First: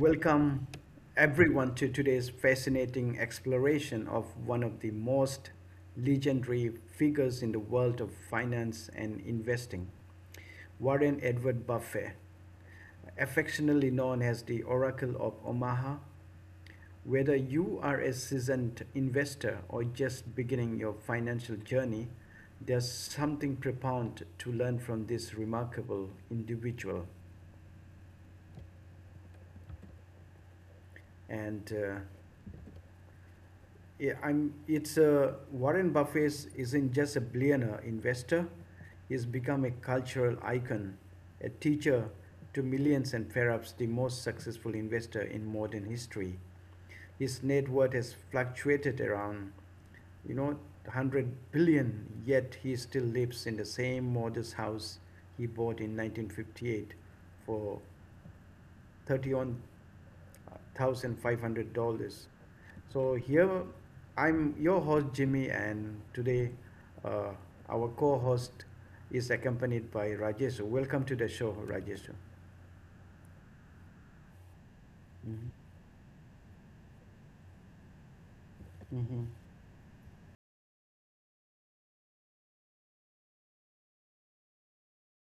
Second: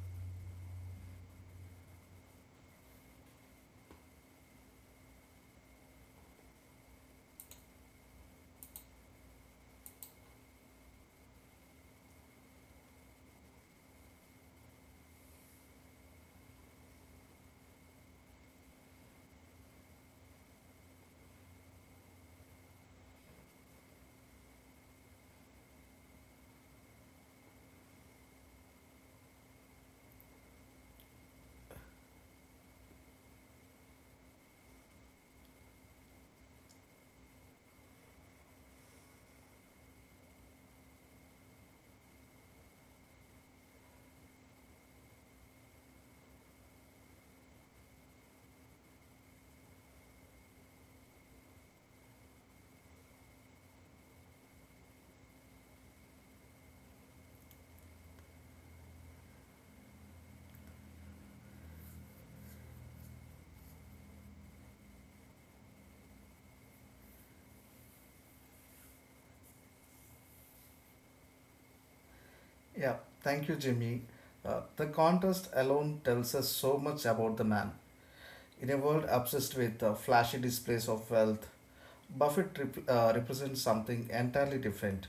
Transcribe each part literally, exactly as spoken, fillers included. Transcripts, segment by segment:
welcome everyone to today's fascinating exploration of one of the most legendary figures in the world of finance and investing, Warren Edward Buffett, affectionately known as the Oracle of Omaha. Whether you are a seasoned investor or just beginning your financial journey, there's something profound to learn from this remarkable individual. And uh, Yeah, I'm. It's uh, Warren Buffett isn't just a billionaire investor; he's become a cultural icon, a teacher to millions, and perhaps the most successful investor in modern history. His net worth has fluctuated around, you know, 100 billion. Yet he still lives in the same modest house he bought in nineteen fifty-eight for thirty-one thousand five hundred dollars. So here I'm your host Jimmy, and today uh, our co-host is accompanied by Rajesh. Welcome to the show, Rajesh. Yeah, thank you, Jimmy. Uh, the Mm-hmm. contest alone tells us so much about the man. In a Mm-hmm. world obsessed with uh, flashy displays of wealth, Buffett rep- uh, represents something entirely different:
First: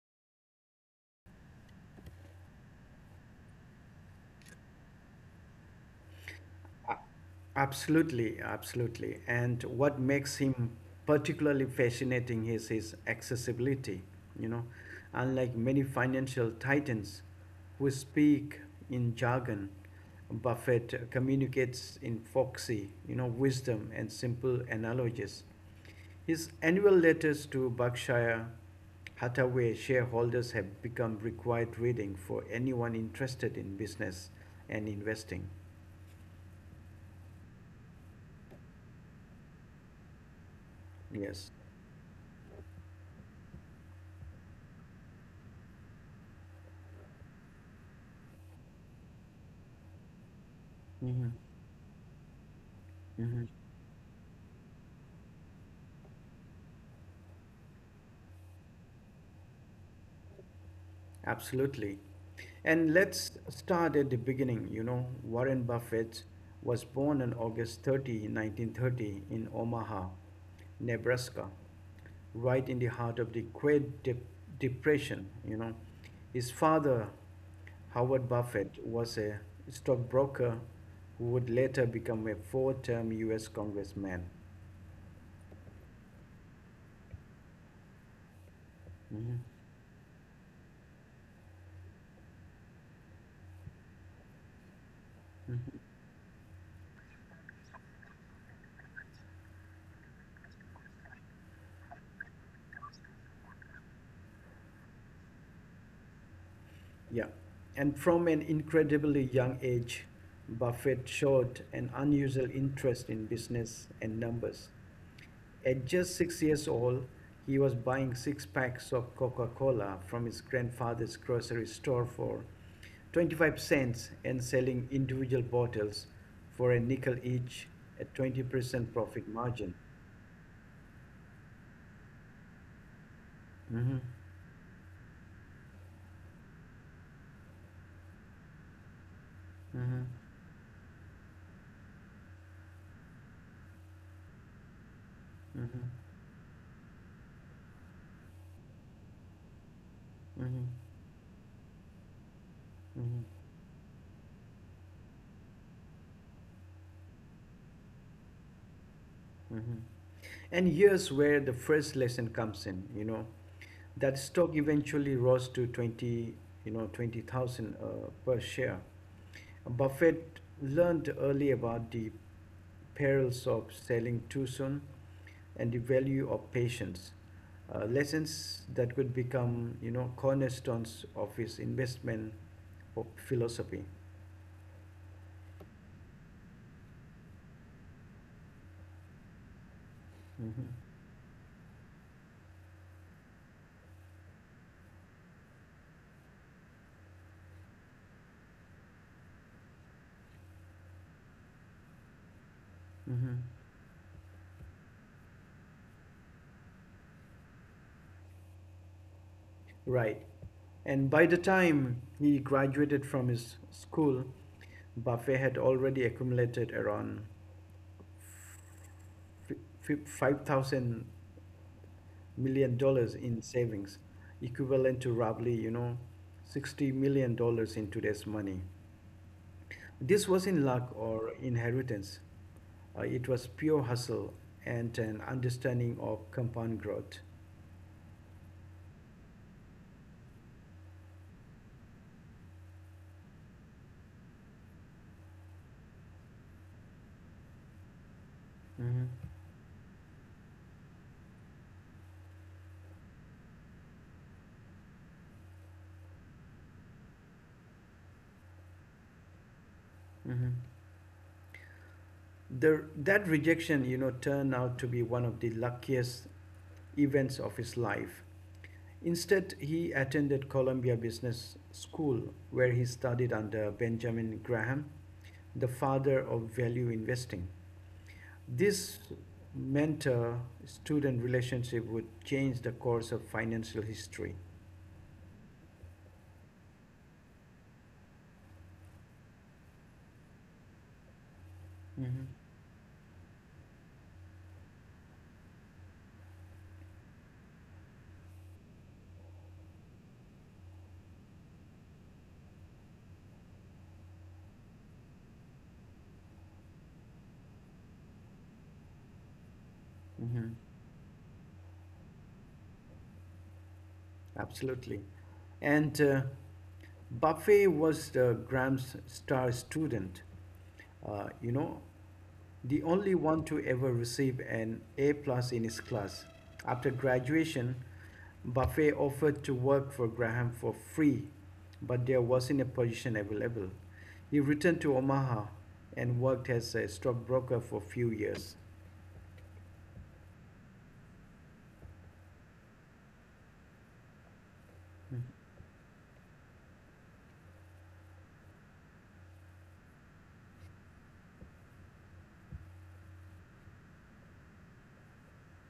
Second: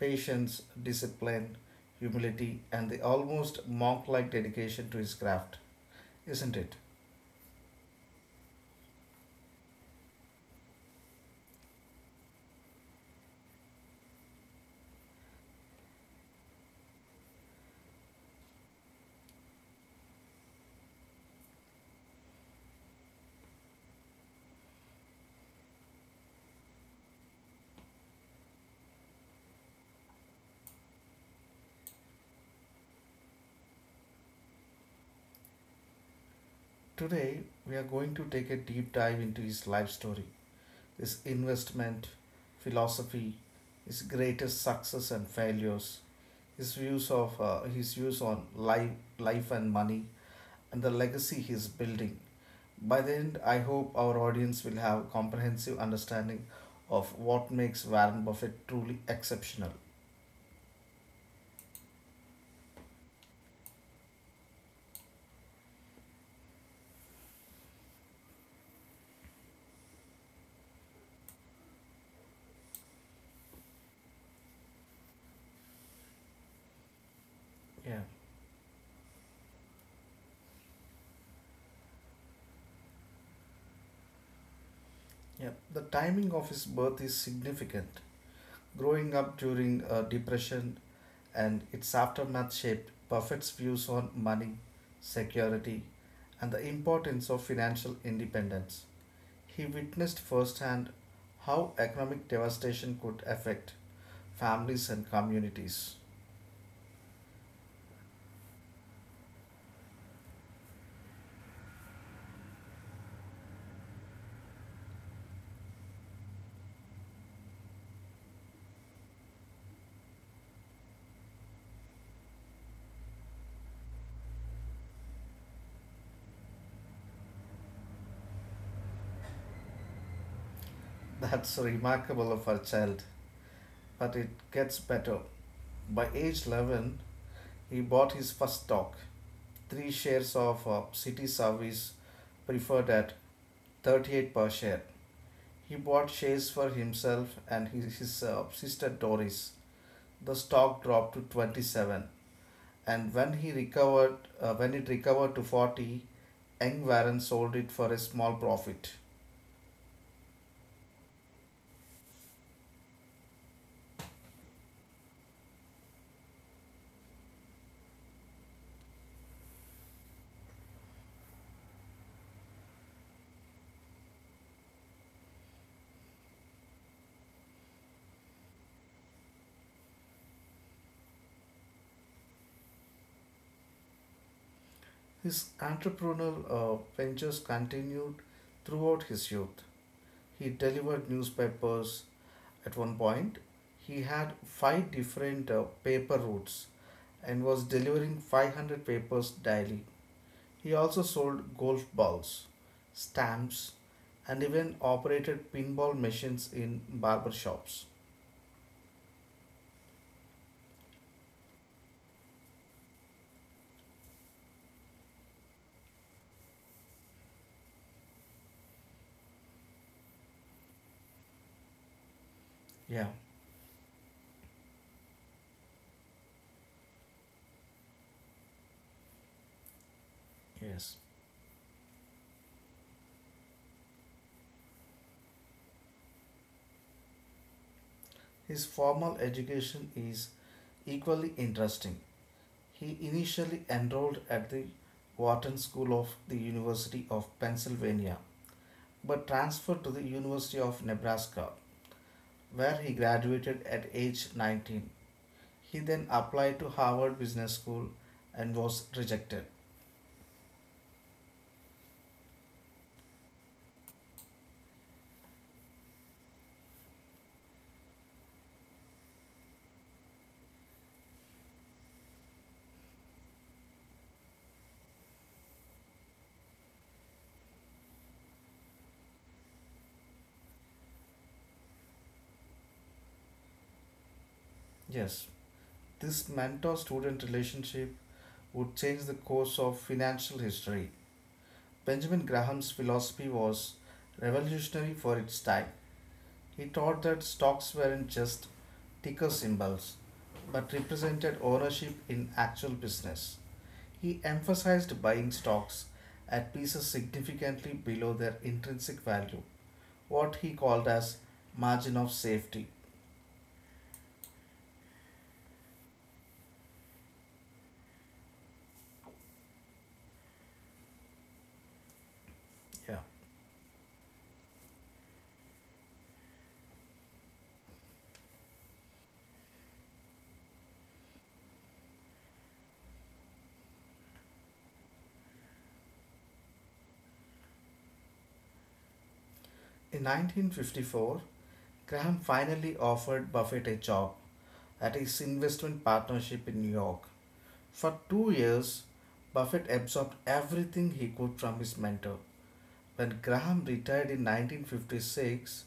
patience, discipline, humility, and the almost monk like dedication to his craft, isn't it? Absolutely, absolutely. And what makes him particularly fascinating is his accessibility. You know, Unlike many financial titans who speak in jargon, Buffett communicates in foxy, you know, wisdom and simple analogies. His annual letters to Berkshire Hathaway shareholders have become required reading for anyone interested in business and investing. Today, we are going to take a deep dive into his life story, his Yes. investment, philosophy, his greatest success and failures, his views of uh, his views on life, life and money, and the Mm-hmm. legacy he's building. By the end, Mhm. I hope our audience will have a comprehensive understanding of what makes Warren Buffett truly exceptional. Absolutely. And let's start at the beginning. You know, Warren Buffett was born on August thirtieth, nineteen thirty, nineteen thirty, in Omaha, Nebraska, right in the heart of the Great Dep- Depression. You know, his father, Yeah, Howard Buffett, was a stockbroker who would later become a four term U S congressman. yeah. The timing of his birth is significant. Growing up Mhm. during a depression and its aftermath shaped Buffett's views on money, security, and the importance of financial independence. He witnessed firsthand how economic devastation could affect families and communities. Yeah, and from an incredibly young age, Buffett showed an unusual interest in business and numbers. At just six years old, he was buying six packs of Coca Cola from his grandfather's grocery store for twenty-five cents and selling individual bottles for a nickel each at twenty percent profit margin. That's remarkable of our child, Mm-hmm. but it gets better. By age eleven, he bought his first stock, three Mm-hmm. shares of uh, City Service preferred at thirty-eight per share. He Mm-hmm. bought shares for himself and his, his uh, sister Doris. The Mm-hmm. stock dropped to twenty-seven, and Mm-hmm. when he recovered uh, when it recovered to forty, young Warren sold it for a small profit. Mm-hmm. And here's where the first lesson comes in, you know, that stock eventually rose to twenty, you know, twenty thousand uh, per share. Buffett learned early about the perils of selling too soon and the value of patience. Uh, lessons that could become, you know, cornerstones of his investment philosophy. His entrepreneurial uh, ventures continued throughout his youth. He Hmm. delivered newspapers. At one point, he had five different uh, paper routes and was delivering five hundred papers daily. He also sold golf balls, Hmm. stamps, and even operated pinball machines in barber shops. Right. And by the time he graduated from his school, Buffet had already accumulated around five thousand million Yeah, dollars in savings, equivalent to roughly, you know, sixty million dollars in today's money. This wasn't luck yes. or inheritance. Uh, it was pure hustle and an understanding of compound growth. His formal education is equally interesting. He initially enrolled at the Wharton School of the University of Pennsylvania, Mm-hmm. but transferred to the University of Nebraska, where he graduated at age nineteen. He then applied to Harvard Business School and was rejected. Mm-hmm. The, that rejection, you know, turned out to be one of the luckiest events of his life. Instead, he attended Columbia Business School, where he studied under Benjamin Graham, the father of value investing. This mentor student relationship would change the course of financial history. Yes, this mentor student relationship would change the course of financial history. Mm-hmm. Benjamin Graham's philosophy was revolutionary for its time. He taught that stocks weren't just ticker symbols but represented ownership in actual business. He emphasized buying stocks at pieces significantly below their intrinsic value, what Mm-hmm. he called as margin of safety. Absolutely. And uh, Buffet was uh, Graham's star student, uh, you know, the Yeah. only one to ever receive an A plus in his class. After graduation, Buffet offered to work for Graham for free, but there wasn't a position available. He returned to Omaha and worked as a stockbroker for a few years. In nineteen fifty-four, Graham finally offered Buffett a job at Mhm. his investment partnership in New York. For two years, Buffett absorbed everything he could from his mentor. When Graham retired in nineteen fifty-six,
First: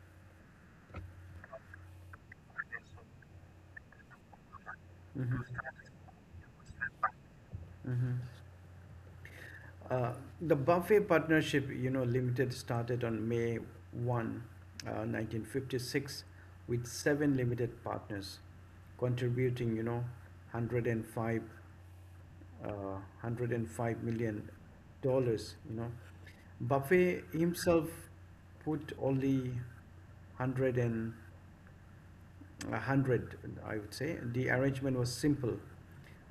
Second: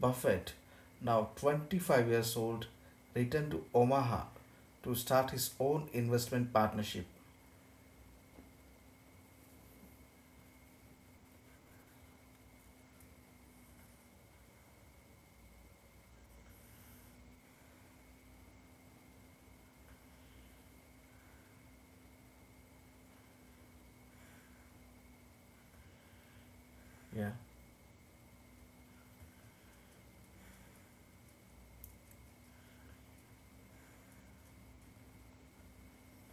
Buffett, now twenty-five years old, returned to Omaha to start his own investment partnership. Uh, the Buffet Partnership, you know, Limited started on May first, uh, nineteen fifty-six, with seven limited partners contributing, you know, one hundred five, uh, one hundred five million dollars. You know, Buffet Yeah. himself put only one hundred and a hundred, I would say. The arrangement was simple.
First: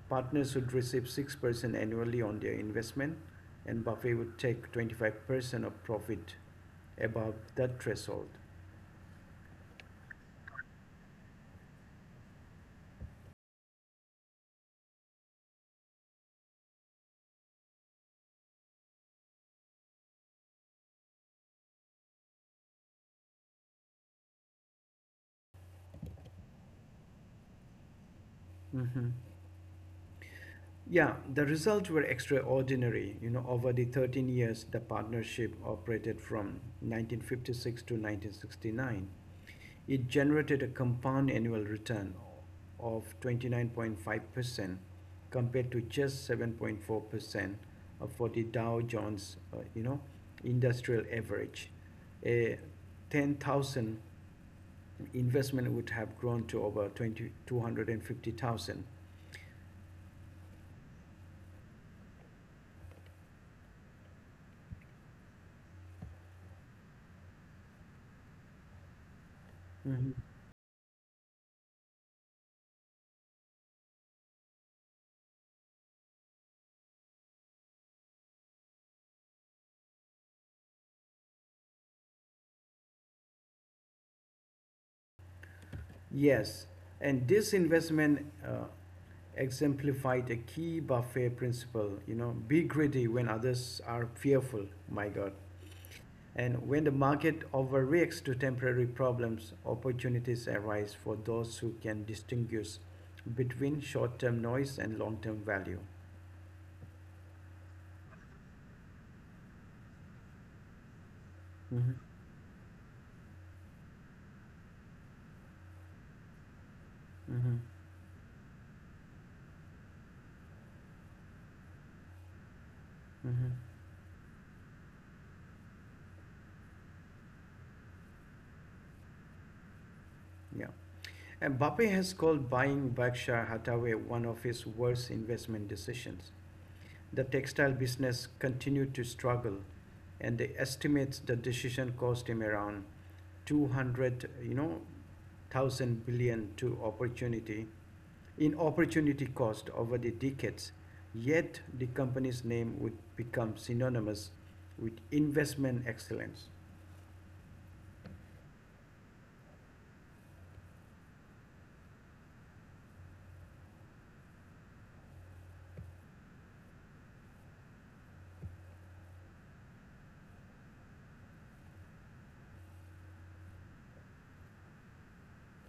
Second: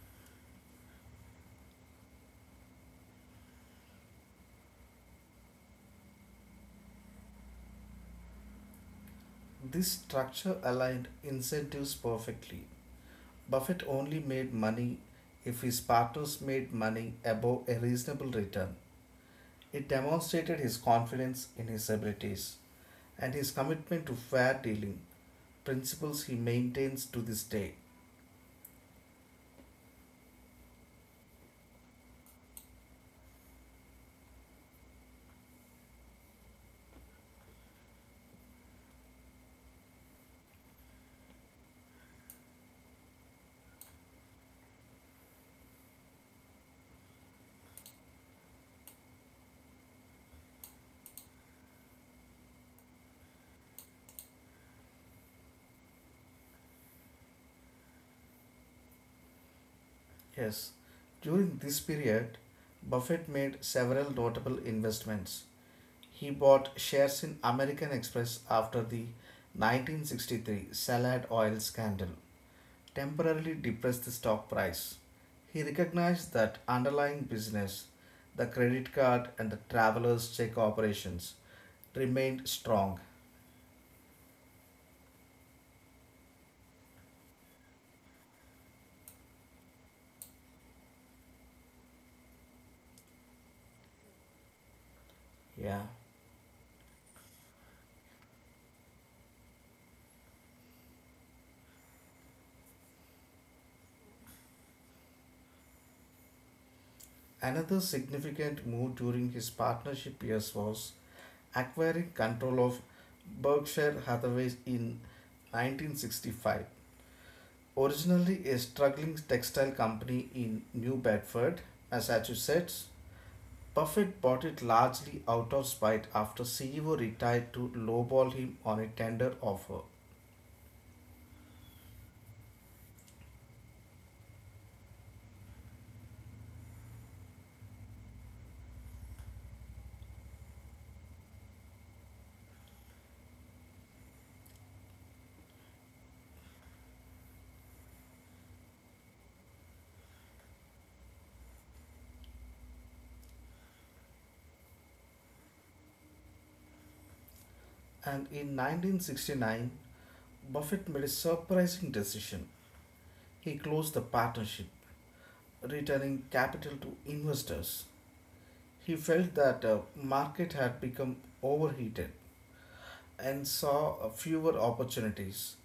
Partners would receive six percent annually on their investment, and Buffet would take twenty-five percent of profit above that threshold. This structure aligned incentives perfectly. Buffett only made money if his partners made money above a reasonable return. It demonstrated his confidence in his abilities and his commitment to fair dealing, principles he maintains to this day. Hmm. Yeah, the results were extraordinary. You know, over the thirteen years, the partnership operated from nineteen fifty-six to nineteen sixty-nine. It generated a compound annual return of twenty-nine point five percent compared to just seven point four percent for the Dow Jones, uh, you know, industrial average. A ten thousand investment would have grown to over twenty two hundred and fifty thousand. Yes, during this period, Buffett made several notable investments. He bought shares in American Express after the nineteen sixty-three Salad Oil scandal temporarily depressed the stock price. He recognized that underlying business, the credit card and the traveler's check operations, remained strong. Yes, and this investment uh, exemplified a key buffet principle. You know, be greedy when others are fearful. My God, Yeah. and when the market overreacts to temporary problems, opportunities arise for those who can distinguish between short-term noise and long-term value. Another significant move during his partnership years was Hmm. acquiring control of Berkshire Hathaway in nineteen sixty-five. Hmm. Originally a struggling textile company in New Bedford, Massachusetts, Hmm. Buffett bought it largely out of spite after C E O retired to lowball him on a tender offer. Yeah, and Buffett has called buying Berkshire Hathaway one of his worst investment decisions. The textile business continued to struggle, and they estimate the decision cost him around two hundred you know thousand billion to opportunity in opportunity cost over the decades. Yet the company's name would become synonymous with investment excellence. And in nineteen sixty-nine, Buffett made a surprising decision. He closed the partnership, returning capital to investors. He felt that the market had become overheated and saw uh, fewer opportunities.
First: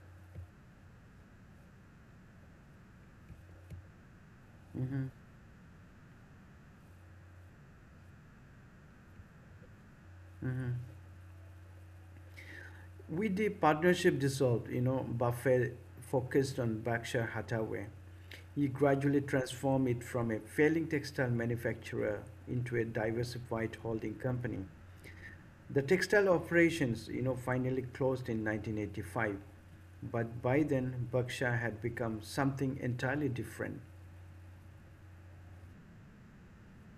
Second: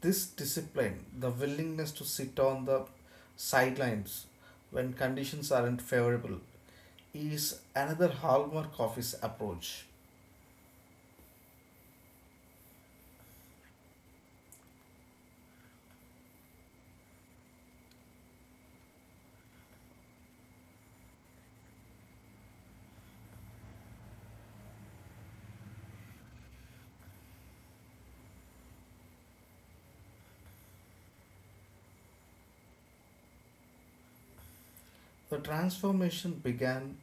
This discipline, the willingness to sit on the sidelines when Mhm, conditions aren't favorable, is another hallmark of his approach. mhm. With the partnership dissolved, you know Buffett focused on Berkshire Hathaway. He gradually transformed it from a failing textile manufacturer into a diversified holding company. The textile operations, you know, finally closed in nineteen eighty-five, but by then Berkshire had become something entirely different. The transformation began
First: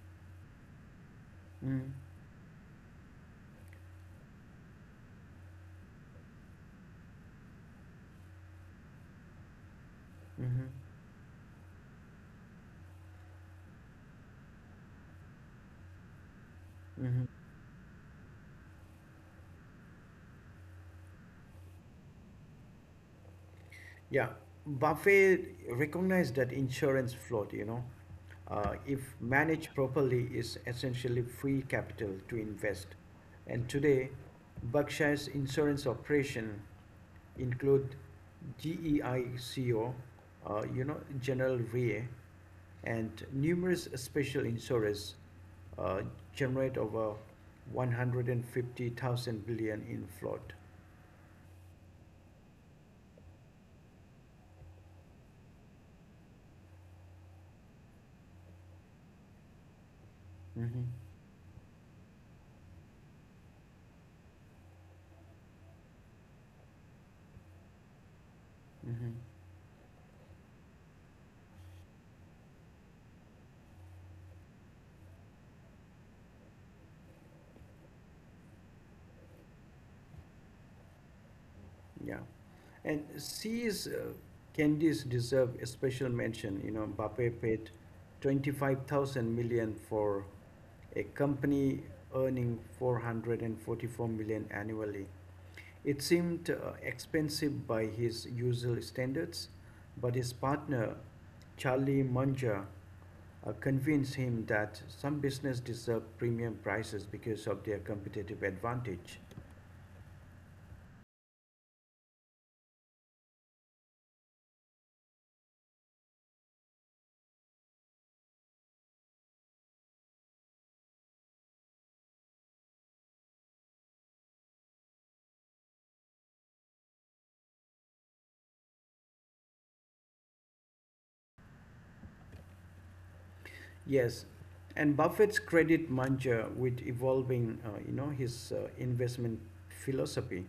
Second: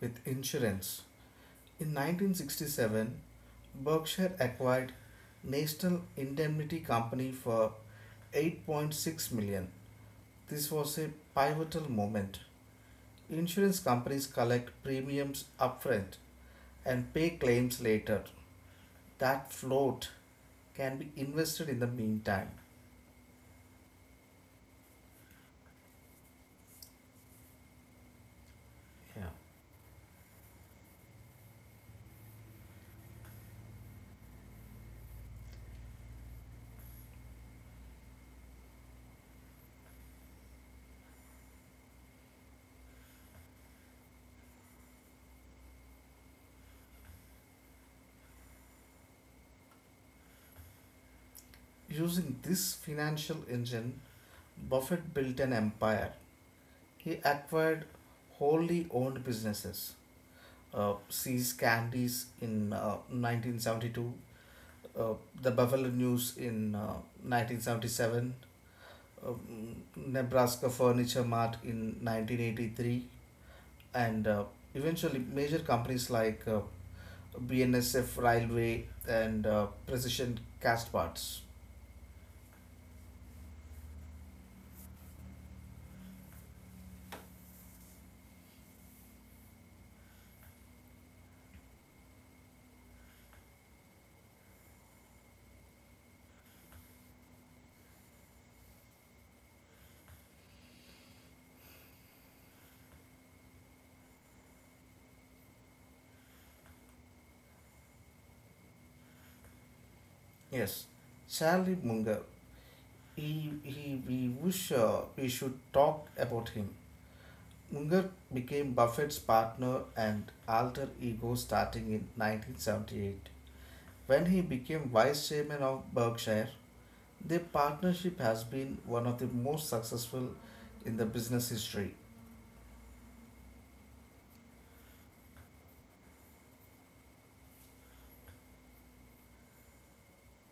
with insurance. Mm-hmm. In nineteen sixty-seven, Berkshire acquired National Indemnity Company for eight point six million. dollars. Mm-hmm. This was a pivotal moment. Insurance companies collect premiums upfront and Mm-hmm. pay claims later. That float can be invested in the meantime. Yeah, Buffet recognized that insurance float, you know, uh, if Yeah. managed properly, is essentially free capital to invest. And today, Berkshire's insurance operation include GEICO, uh, you know, General Re, and numerous special insurers uh, generate over one hundred fifty thousand billion in float. Using this financial engine, Buffett built an empire. He acquired wholly owned businesses. Hmm. Uh, See's Candies in uh, nineteen seventy-two, uh, the Buffalo News in uh, nineteen seventy-seven, Hmm. um, Nebraska Furniture Mart in nineteen eighty-three, and uh, eventually major companies like uh, B N S F Railway and uh, Precision Cast Parts. Yeah. And C's uh, candies deserve a special mention. You know, Mbappe paid twenty-five thousand million for a company earning four hundred forty-four million annually. It seemed uh, expensive by his usual standards, but his partner, Charlie Munger, uh, convinced him that some business deserve premium prices because of their competitive advantage. Yes, Charlie Munger. He, he, we wish uh, we should talk about him. Munger became Buffett's partner and alter ego starting in nineteen seventy-eight. When he became vice chairman of Berkshire, their partnership has been one of the most successful in the business history. Yes, and Buffett's credit Munger with evolving, uh, you know, his uh, investment philosophy,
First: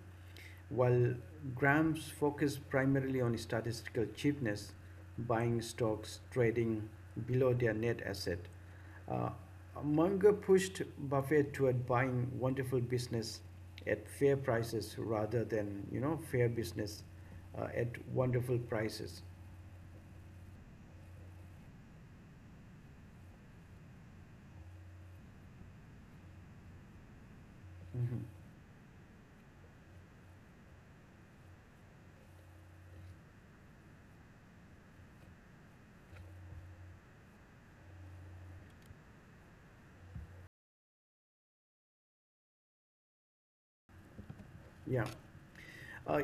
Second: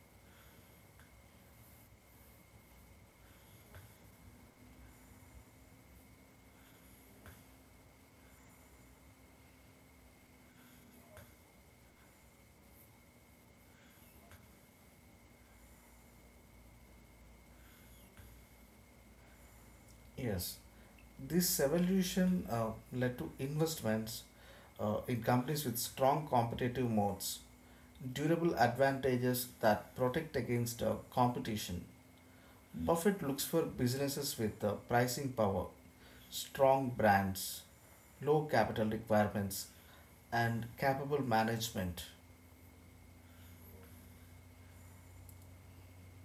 while Graham's focused primarily on statistical cheapness, buying stocks trading below their net asset. Uh, Munger pushed Buffett toward buying wonderful business at fair prices rather than, you know, fair business uh, at wonderful prices. Yes, this evolution uh, led to investments uh, in companies with strong competitive moats, Mhm. durable advantages that protect against uh, competition. Mm. Buffett looks for businesses with uh, pricing power, strong brands, low capital requirements, and capable management. Yeah. Uh,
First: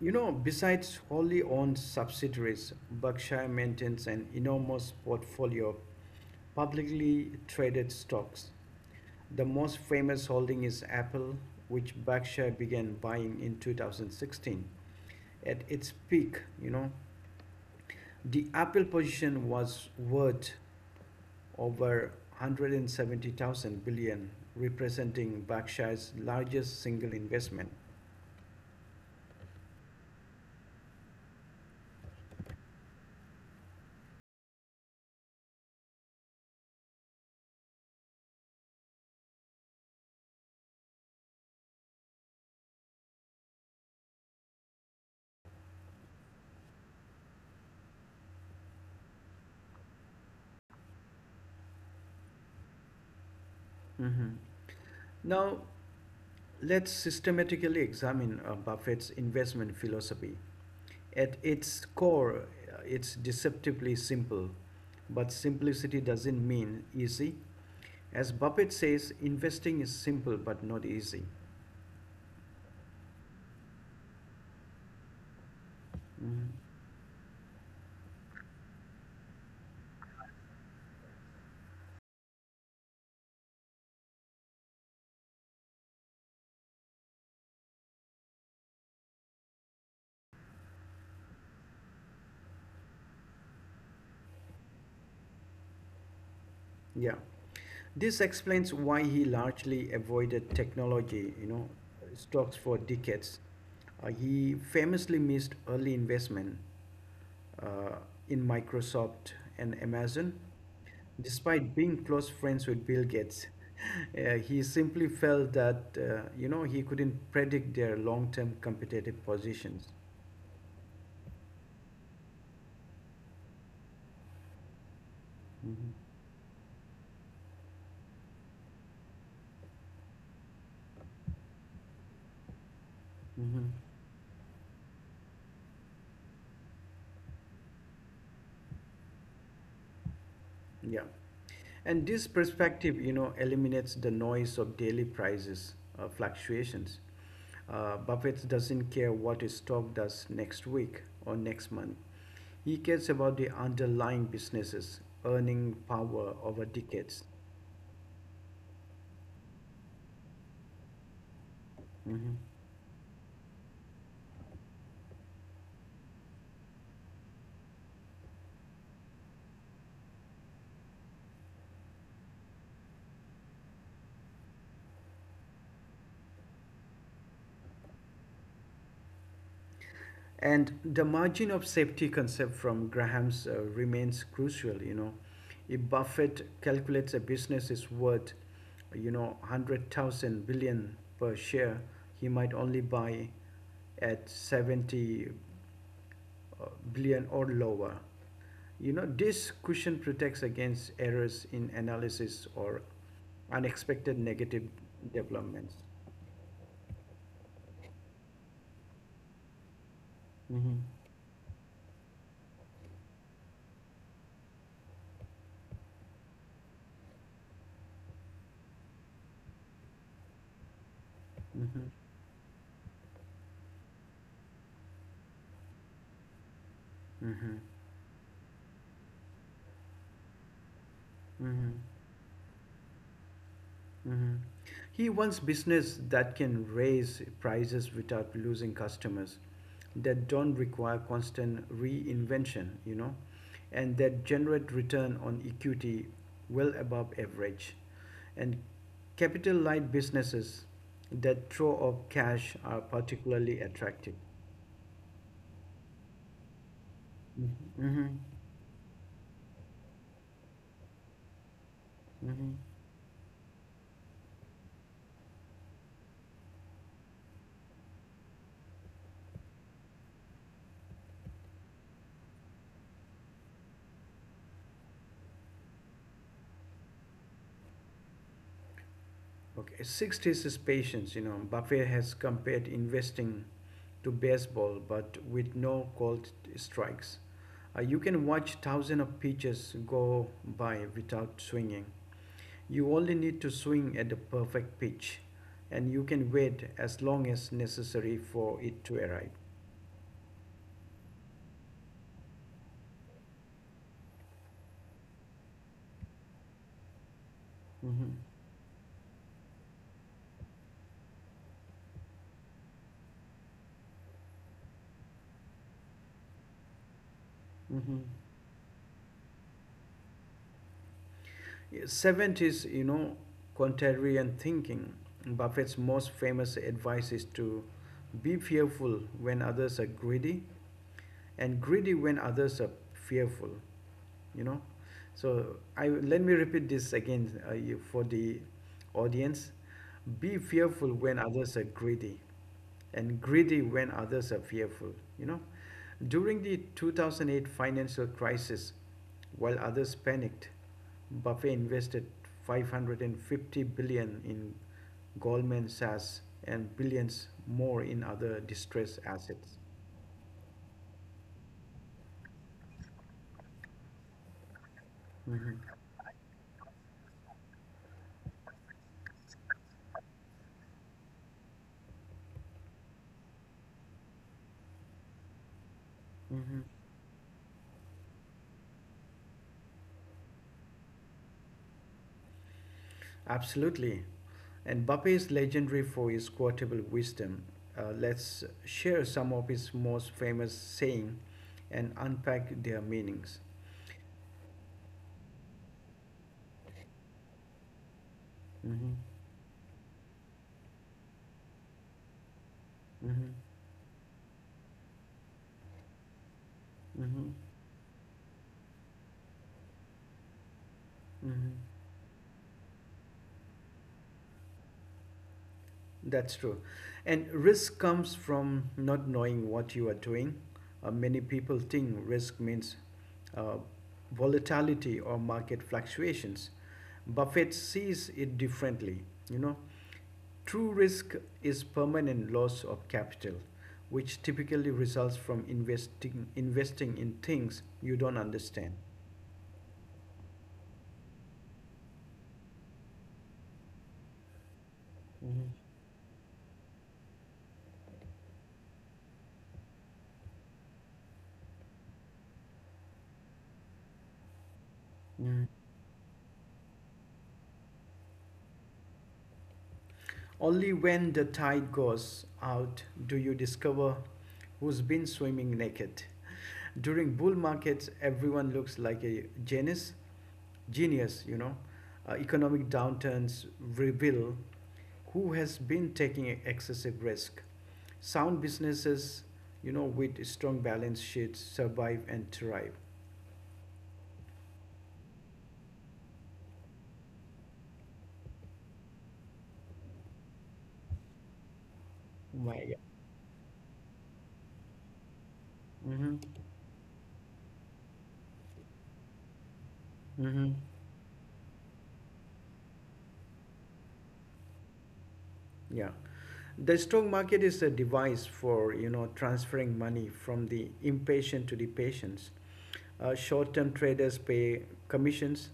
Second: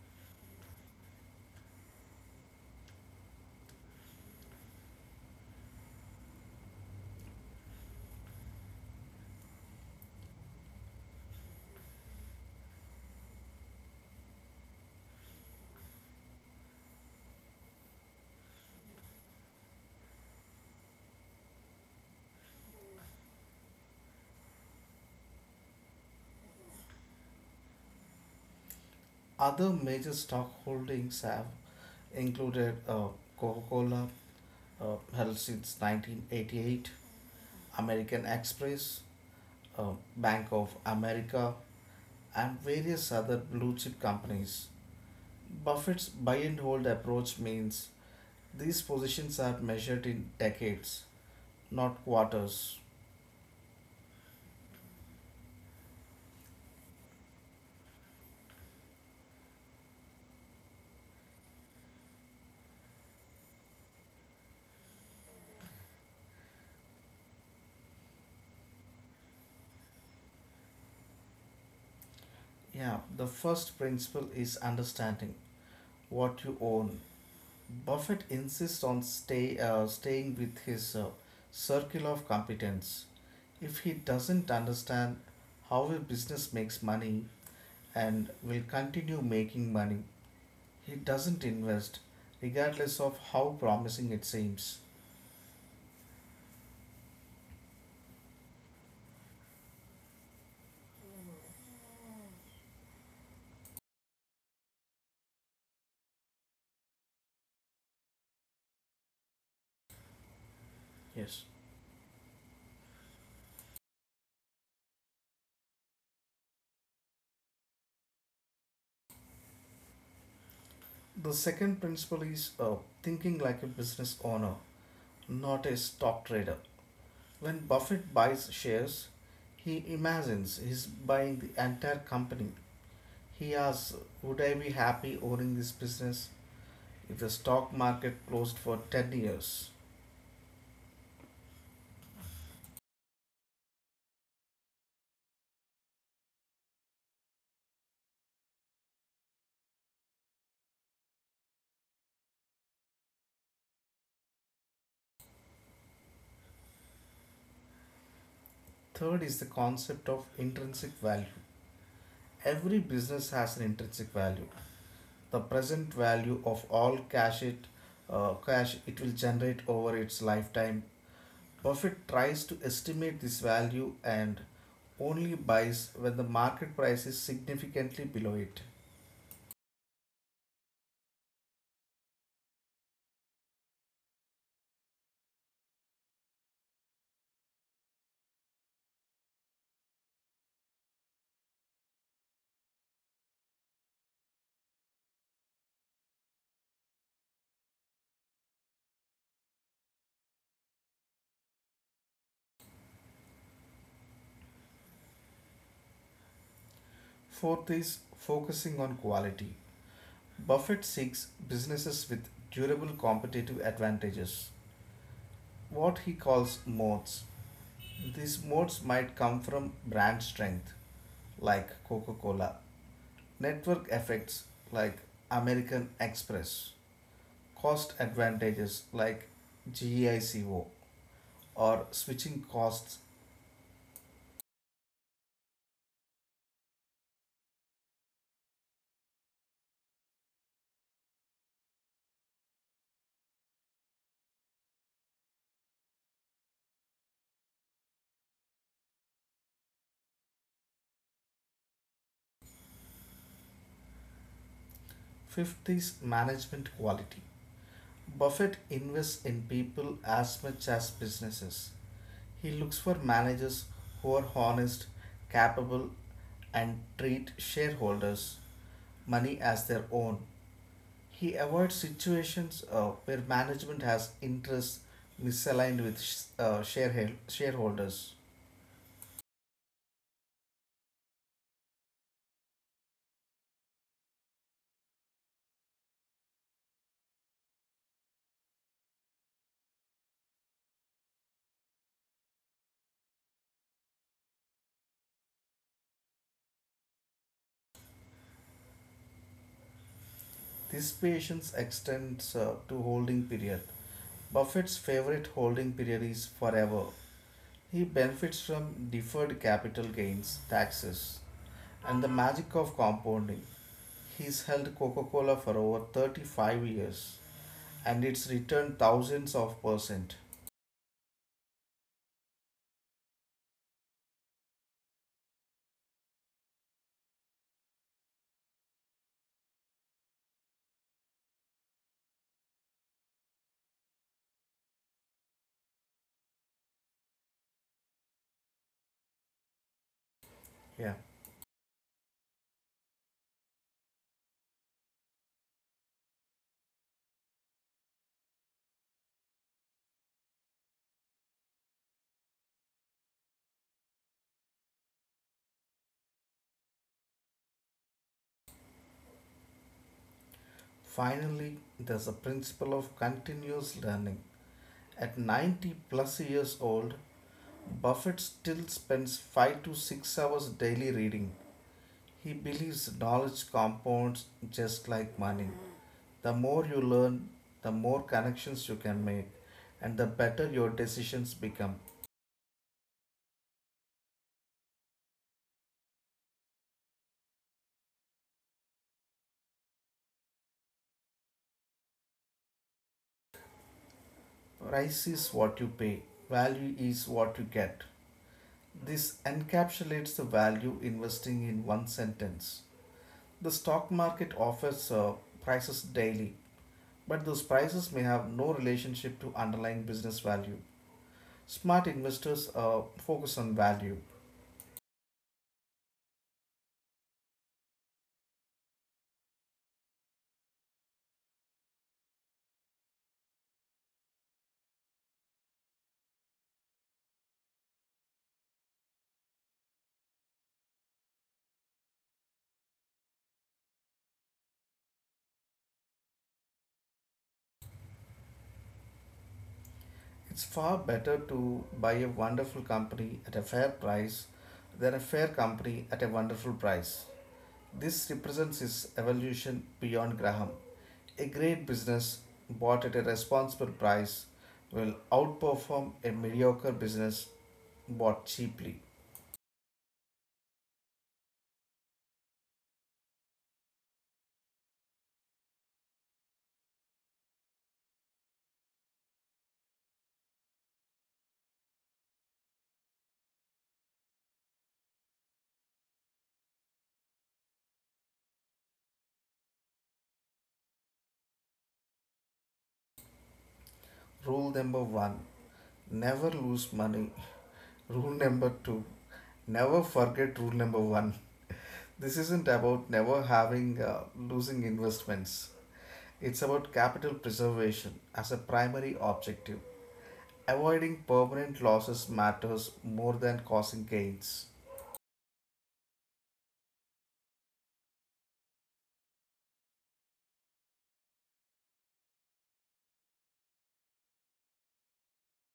you know, besides wholly owned subsidiaries, Berkshire maintains an enormous portfolio of publicly traded stocks. The most famous holding is Apple, which Berkshire began buying in two thousand sixteen. At its peak, you know, the Apple position was worth over one hundred seventy thousand billion, representing Berkshire's largest single investment. Other major stock holdings have included uh, Coca Cola, uh, held since nineteen eighty-eight, American Express, uh, Bank of America, and various other blue chip companies. Buffett's buy and hold approach means these positions are measured in decades, not quarters. Hmm. Now, let's systematically examine uh, Buffett's investment philosophy. At its core, uh, it's deceptively simple, but simplicity doesn't mean easy. As Buffett says, investing is simple but not easy. Yeah, the first principle is understanding what you Mhm. own. Buffett insists on stay uh, staying with his uh, circle of competence. If he doesn't understand how a business makes money and will continue making money, he doesn't invest regardless of how promising it seems. Yeah. This explains why he largely avoided technology, you know, stocks for decades. Uh, he famously missed early investment uh, in Microsoft and Amazon. Yes. Despite being close friends with Bill Gates, uh, he simply felt that uh, you know he couldn't predict their long-term competitive positions. The second principle is uh, thinking like a business owner, not a Hmm. stock trader. When Buffett buys shares, he imagines he's buying the entire company. He Hmm. asks, would I be happy owning this business if the stock market closed for ten years? Yeah. And this perspective, you know, eliminates the noise of daily prices uh, fluctuations. Uh, Buffett doesn't care what his stock does next week or next month. He cares about the underlying businesses, earning power over decades. Third is the concept of intrinsic value. Mhm. Every business has an intrinsic value, the present value of all cash it uh, cash it will generate over its lifetime. Buffett tries to estimate this value and only buys when the market price is significantly below it. And the margin of safety concept from Graham's uh, remains crucial. You know, if Buffett calculates a business is worth, you know, one hundred thousand billion per share, he might only buy at seventy uh, billion or lower. You know, this cushion protects against errors in analysis or unexpected negative developments. Fourth is focusing on quality. Hmm. Buffett seeks businesses with durable competitive advantages, what he calls moats. These moats might come from brand strength, like Mm-hmm. Coca Cola, network effects, like American Express, Mm-hmm. cost advantages, like GEICO, Mm-hmm. or switching costs. Mhm. He wants business that can raise prices without losing customers, that don't require constant reinvention, you know, and that generate return on equity well above average. And capital light businesses that throw off cash are particularly attractive. Fifth is management quality. Mm-hmm. Buffett invests in people as much as businesses. He Mm-hmm. looks for managers who are honest, capable, and treat shareholders' money as their own. He avoids situations uh, where management has interests misaligned with uh, shareholders. Okay, sixth is his patience. You know, Buffett has compared investing to baseball, but with no called strikes. Uh, you can watch thousands of pitches go by without swinging. You only need to swing at the perfect pitch, and you can wait as long as necessary for it to arrive. This patience extends uh, to holding period. Buffett's favorite holding period is forever. He Mhm. benefits from deferred capital gains taxes and the magic of compounding. He's held Coca Cola for over thirty-five years Mhm. and it's returned thousands of percent. Yeah, Seventh is, you know, contrarian thinking. Buffett's most famous advice is to be fearful when others are greedy and greedy when others are fearful. You know so I let me repeat this again uh, you- for the audience: be fearful Yeah. when others are greedy and greedy when others are fearful. You know during the two thousand eight financial crisis, while others panicked, Buffett invested five hundred fifty billion in Goldman Sachs and billions more in other distressed assets. Finally, there's a principle of continuous learning. At ninety Mhm. plus years old, Buffett still spends five to six hours daily reading. He believes knowledge compounds just like money. The more you Mhm. learn, the more connections you can make, and the better your decisions become. Absolutely. And Mbappe is legendary for his quotable wisdom. Uh, let's share some of his most famous saying and unpack their meanings. Price is what you pay, value is what you get. Hmm. This encapsulates the value investing in one sentence. Hmm. The stock market offers uh, prices daily, but Hmm. those prices may have no relationship to underlying business value. Hmm. Smart investors uh, focus on value. That's true. And risk comes from not knowing what you are doing. Uh, many people think risk means uh, volatility or market fluctuations. Buffett sees it differently. You know, True risk is permanent loss of capital, which typically results from investing investing in things you don't understand. It's far better to buy a wonderful company at a fair price than a fair company at a wonderful price. This represents his evolution beyond Graham. A great business bought at a responsible price will Mm. outperform a mediocre business bought cheaply. Only when the tide goes out do you discover who's been swimming naked. During bull markets, everyone looks like a genius, genius, you know. Uh, economic downturns reveal who has been taking excessive risk. Sound businesses, you know, with strong balance sheets survive and thrive. Rule number one, never lose money. Rule number two, never forget rule number one. This isn't My about God. never having uh, losing investments. It's Mm-hmm. about capital preservation as a primary objective. Mm-hmm. Avoiding permanent losses matters more than causing gains. Yeah. The stock market is a device for, you know, transferring money from the impatient to the patients. Uh, short-term traders pay commissions,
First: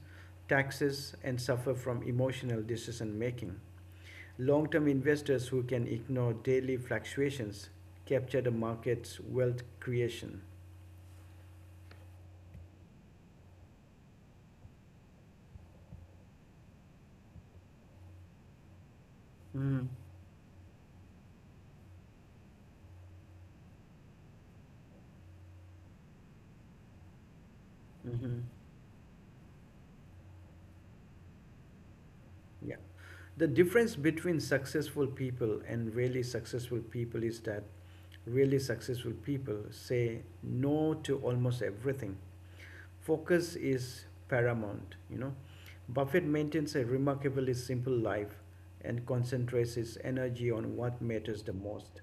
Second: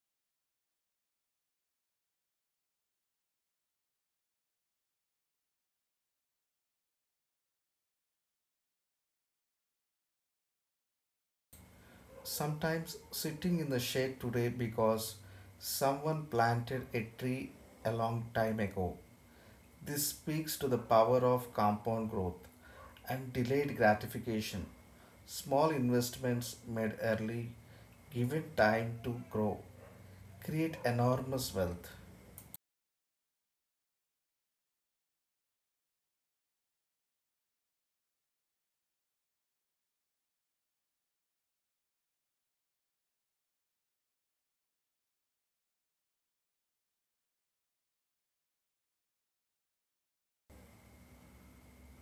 taxes, and suffer from emotional decision making. Long-term investors who can ignore daily fluctuations capture the market's wealth creation. Sometimes sitting in the shade today because someone planted a tree a long time ago. Mm-hmm. This speaks to the power of compound growth and delayed gratification. Small investments made early, Mm-hmm. given time to grow, create enormous wealth. Yeah. The difference between successful people and really successful people is that really successful people say no to almost everything. Focus is paramount, you know. Buffett maintains a remarkably simple life and concentrates his energy on what matters the most.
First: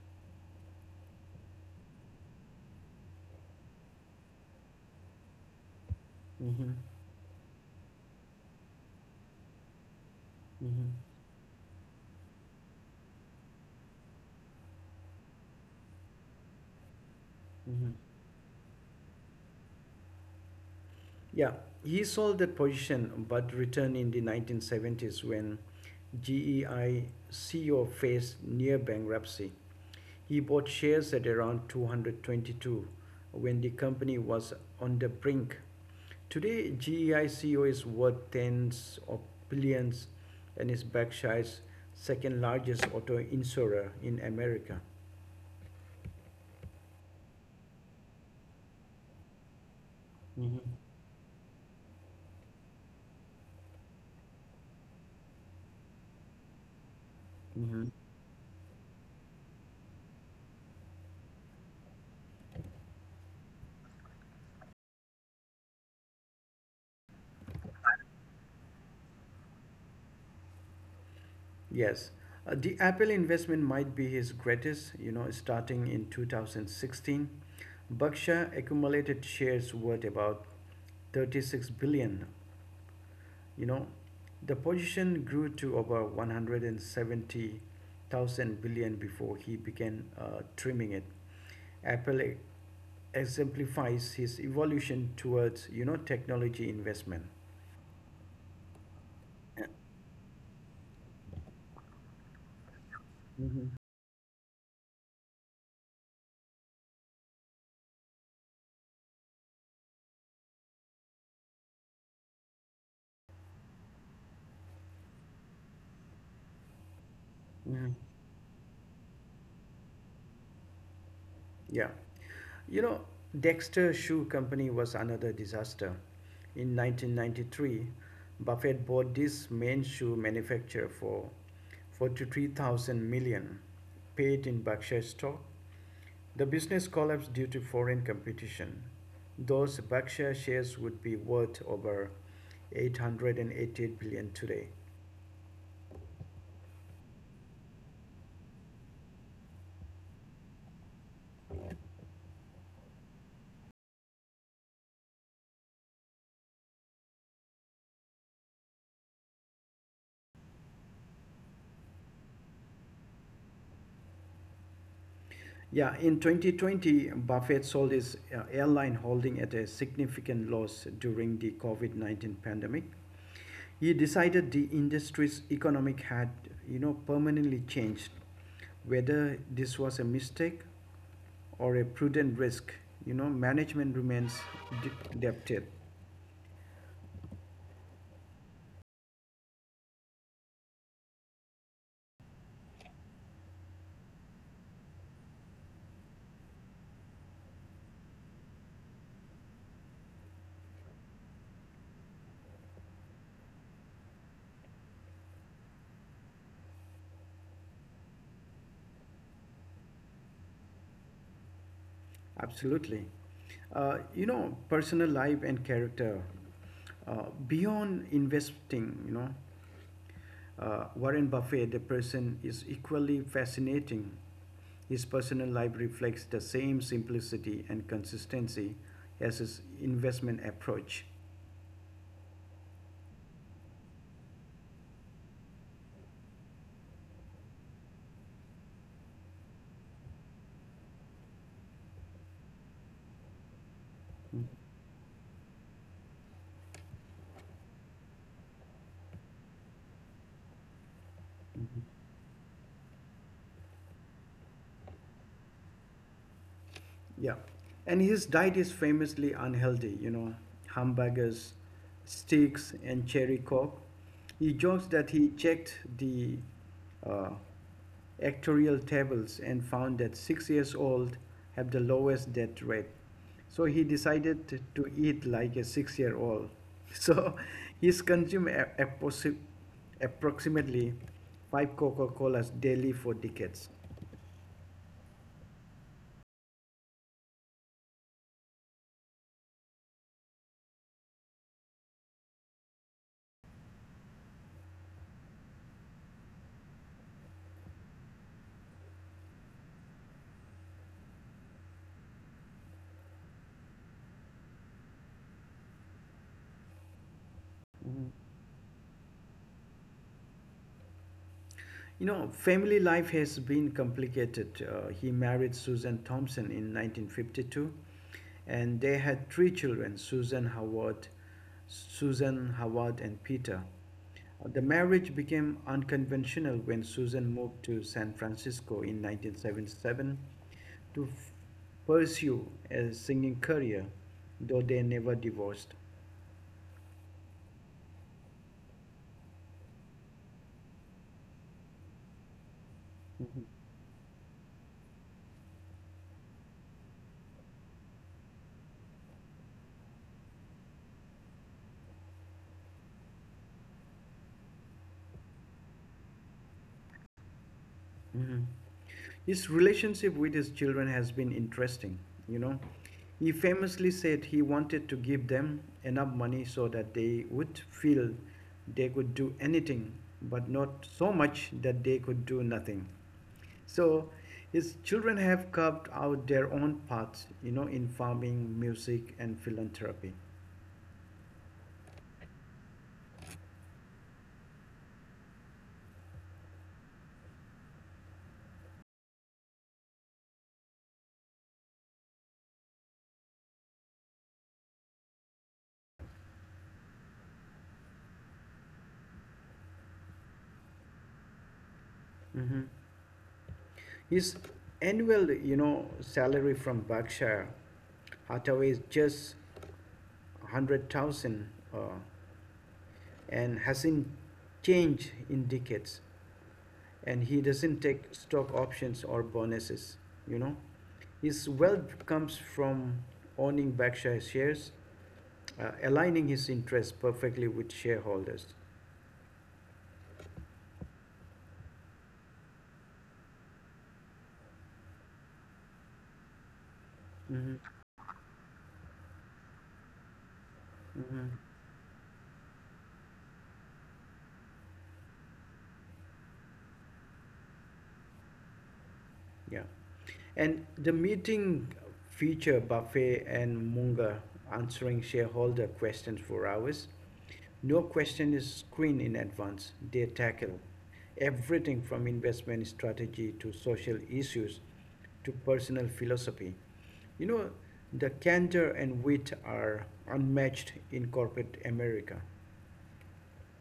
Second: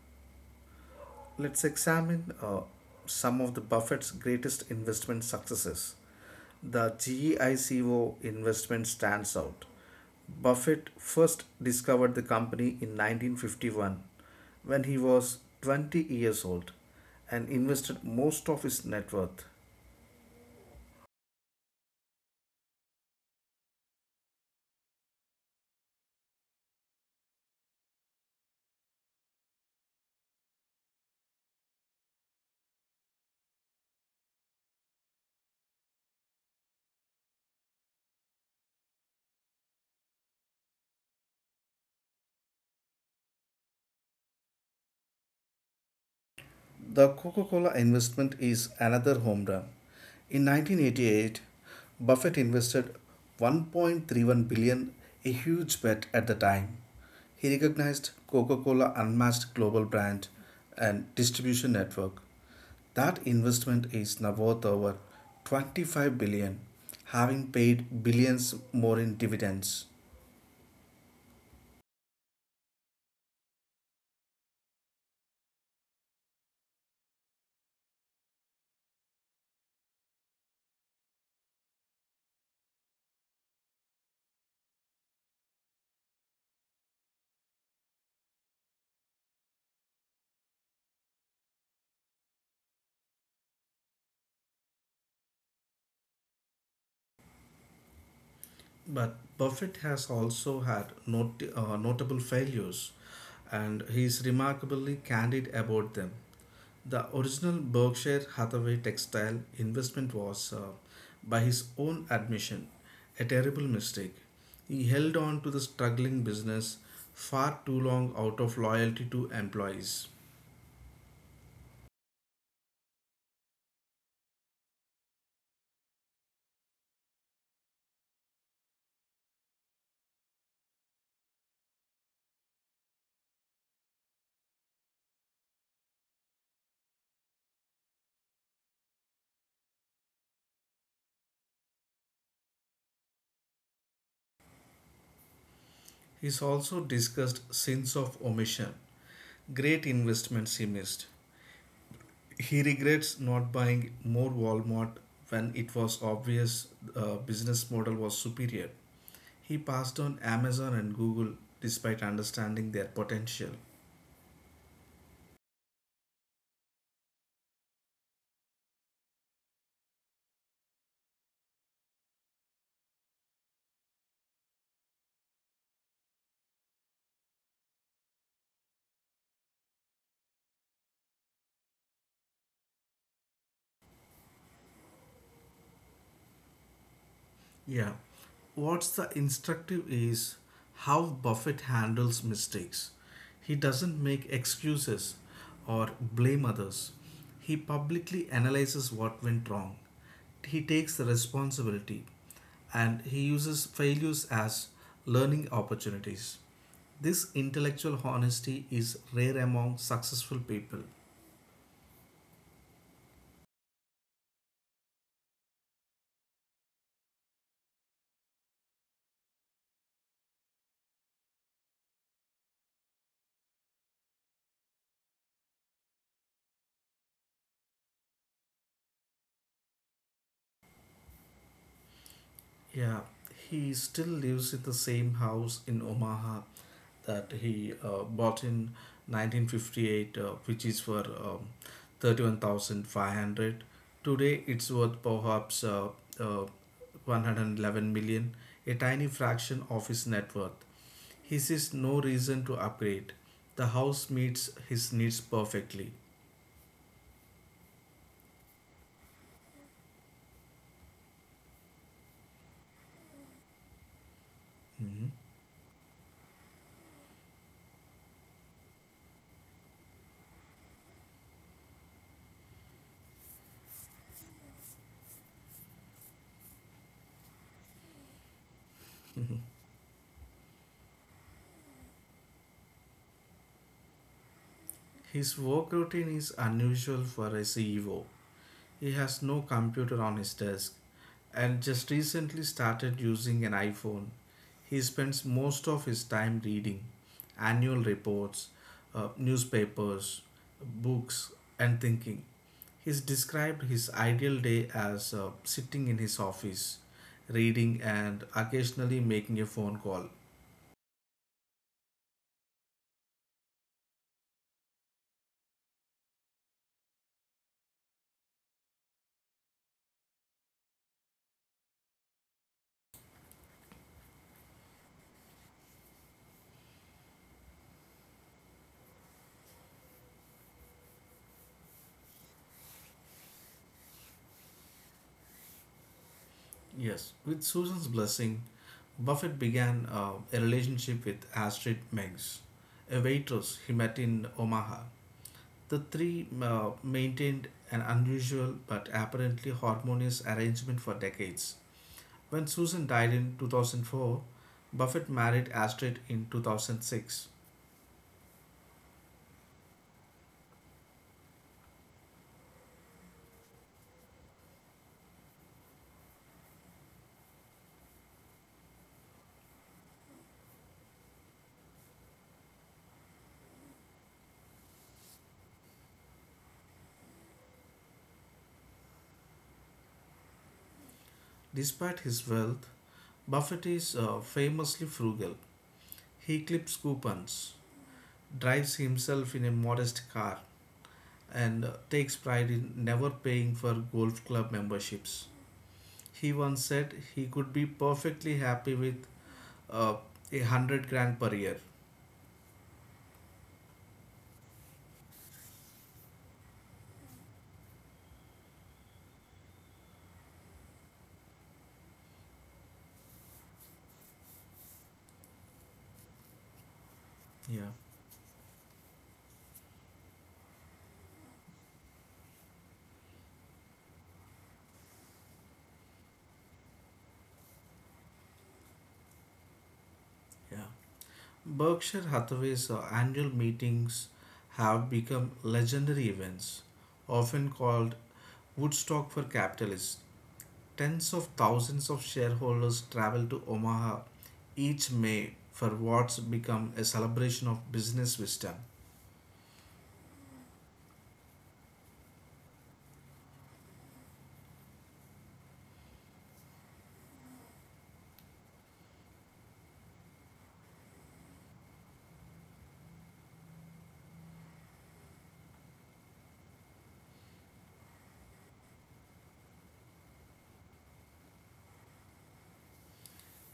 Let's examine uh, some of the Buffett's greatest investment successes. Hmm. The GEICO investment stands out. Hmm. Buffett first discovered the company in nineteen fifty-one when he was twenty years old and Hmm. invested most of his net worth. Yeah, he sold that position but returned in the nineteen seventies when G E I C E O faced near bankruptcy. He bought shares at around two hundred twenty-two when the company was on the brink. Today, GEICO is worth tens of billions and is Berkshire's second largest auto insurer in America. The Coca Cola investment is another home run. In Mm-hmm. nineteen eighty-eight, Buffett invested one point three one billion, a huge bet at the time. He Mm-hmm. recognized coca colas unmatched global brand and distribution network. That investment is now worth over twenty-five billion, having paid billions more in dividends. Yes. Uh, the Apple investment might be his greatest, you know, starting in two thousand sixteen. Berkshire accumulated shares worth about thirty-six billion. You know, the position grew to over one hundred seventy thousand billion before he began uh, trimming it. Apple e- exemplifies his evolution towards, you know, technology investment. But Buffett has also had not, uh, notable failures, Mhm, and he is remarkably candid about them. The original Berkshire Hathaway textile investment was, uh, by his own admission, a terrible mistake. He held on to the struggling business far too mhm. long out of loyalty to employees. Yeah. You know, Dexter Shoe Company was another disaster. In nineteen ninety-three, Buffett bought this main shoe manufacturer for forty-three thousand million, paid in Berkshire stock. The business collapsed due to foreign competition. Those Berkshire shares would be worth over eight hundred eighty-eight billion dollars today. He's also discussed sins of omission, great investments he missed. He regrets not buying more Walmart when it was obvious the business model was superior. He passed on Amazon and Google despite understanding their potential. Yeah, in twenty twenty, Buffett sold his uh, airline holding at a significant loss during the COVID nineteen pandemic. He decided the industry's economic had, you know, permanently changed. Whether this was a mistake or a prudent risk, you know, management remains de- debted. Yeah. What's the instructive is how Buffett handles mistakes. He doesn't make excuses or blame others. He publicly analyzes what went wrong. He takes the responsibility and he uses failures as learning opportunities. This intellectual honesty is rare among successful people. Absolutely. Uh, you know, personal life and character. Uh, beyond investing, you know, uh, Warren Buffett, the person, is equally fascinating. His personal life reflects the same simplicity and consistency as his investment approach. Yeah, he still lives in the same house in Omaha that he uh, bought in nineteen fifty-eight, uh, which is for um, thirty-one thousand five hundred. Today, it's worth perhaps uh, uh, one hundred eleven million, a tiny fraction of his net worth. He sees Mhm. no reason to upgrade. The house meets his needs perfectly. Yeah. And his diet is famously unhealthy, you know, hamburgers, steaks, and cherry coke. He jokes that Mhm. he checked the uh, actuarial tables and found that six years old have the lowest death rate. So he decided to to eat like a six year old. So he's consumed a- approxi- approximately five Coca Colas daily for decades. His work routine is unusual for a C E O. He has no computer on his desk and just recently started using an iPhone. He spends most of his time reading annual reports, uh, newspapers, books, and thinking. He's described his ideal day as uh, sitting in his office, reading, and occasionally making a phone call. You know, family life has been complicated. Uh, he married Susan Thompson in nineteen fifty-two, and they had three children Susan Howard, Susan Howard, and Peter. Uh, The marriage became unconventional when Susan moved to San Francisco in nineteen seventy-seven to f- pursue a singing career, though they never divorced. Yes, with Susan's blessing, Buffett began uh, a relationship with Astrid Meggs, a waitress he met in Omaha. The three uh, maintained an unusual but apparently harmonious arrangement for decades. When Susan died in two thousand four, Buffett married Astrid in two thousand six. Mhm. His relationship with his children has been interesting, you know. He famously said he wanted to give them enough money so that they would feel they could do anything, but not so much that they could do nothing. So his children have carved out their own paths, you know, in farming, music, and philanthropy. Despite his wealth, Buffett is uh, famously frugal. He clips coupons, drives himself in a modest car, and uh, takes pride in never paying for golf club memberships. He once said he could be perfectly happy with uh, a hundred grand per year. Mhm. His annual, you know, salary from Berkshire Hathaway is just one hundred thousand, uh, and hasn't changed in decades, and he Yeah. doesn't take stock options or bonuses you know his wealth comes from owning Berkshire shares, uh, aligning his interests perfectly with shareholders. Yeah. Berkshire Hathaway's uh, annual meetings have become legendary events, Hmm. often called Woodstock for capitalists. Tens Hmm. of thousands of shareholders travel to Omaha each May for what's become a celebration of business wisdom. Yeah. And the meeting feature Buffet and Munger answering shareholder questions for hours. No question is screened in advance. They tackle everything from investment strategy to social issues to personal philosophy. You know, the candor and wit are unmatched in corporate America.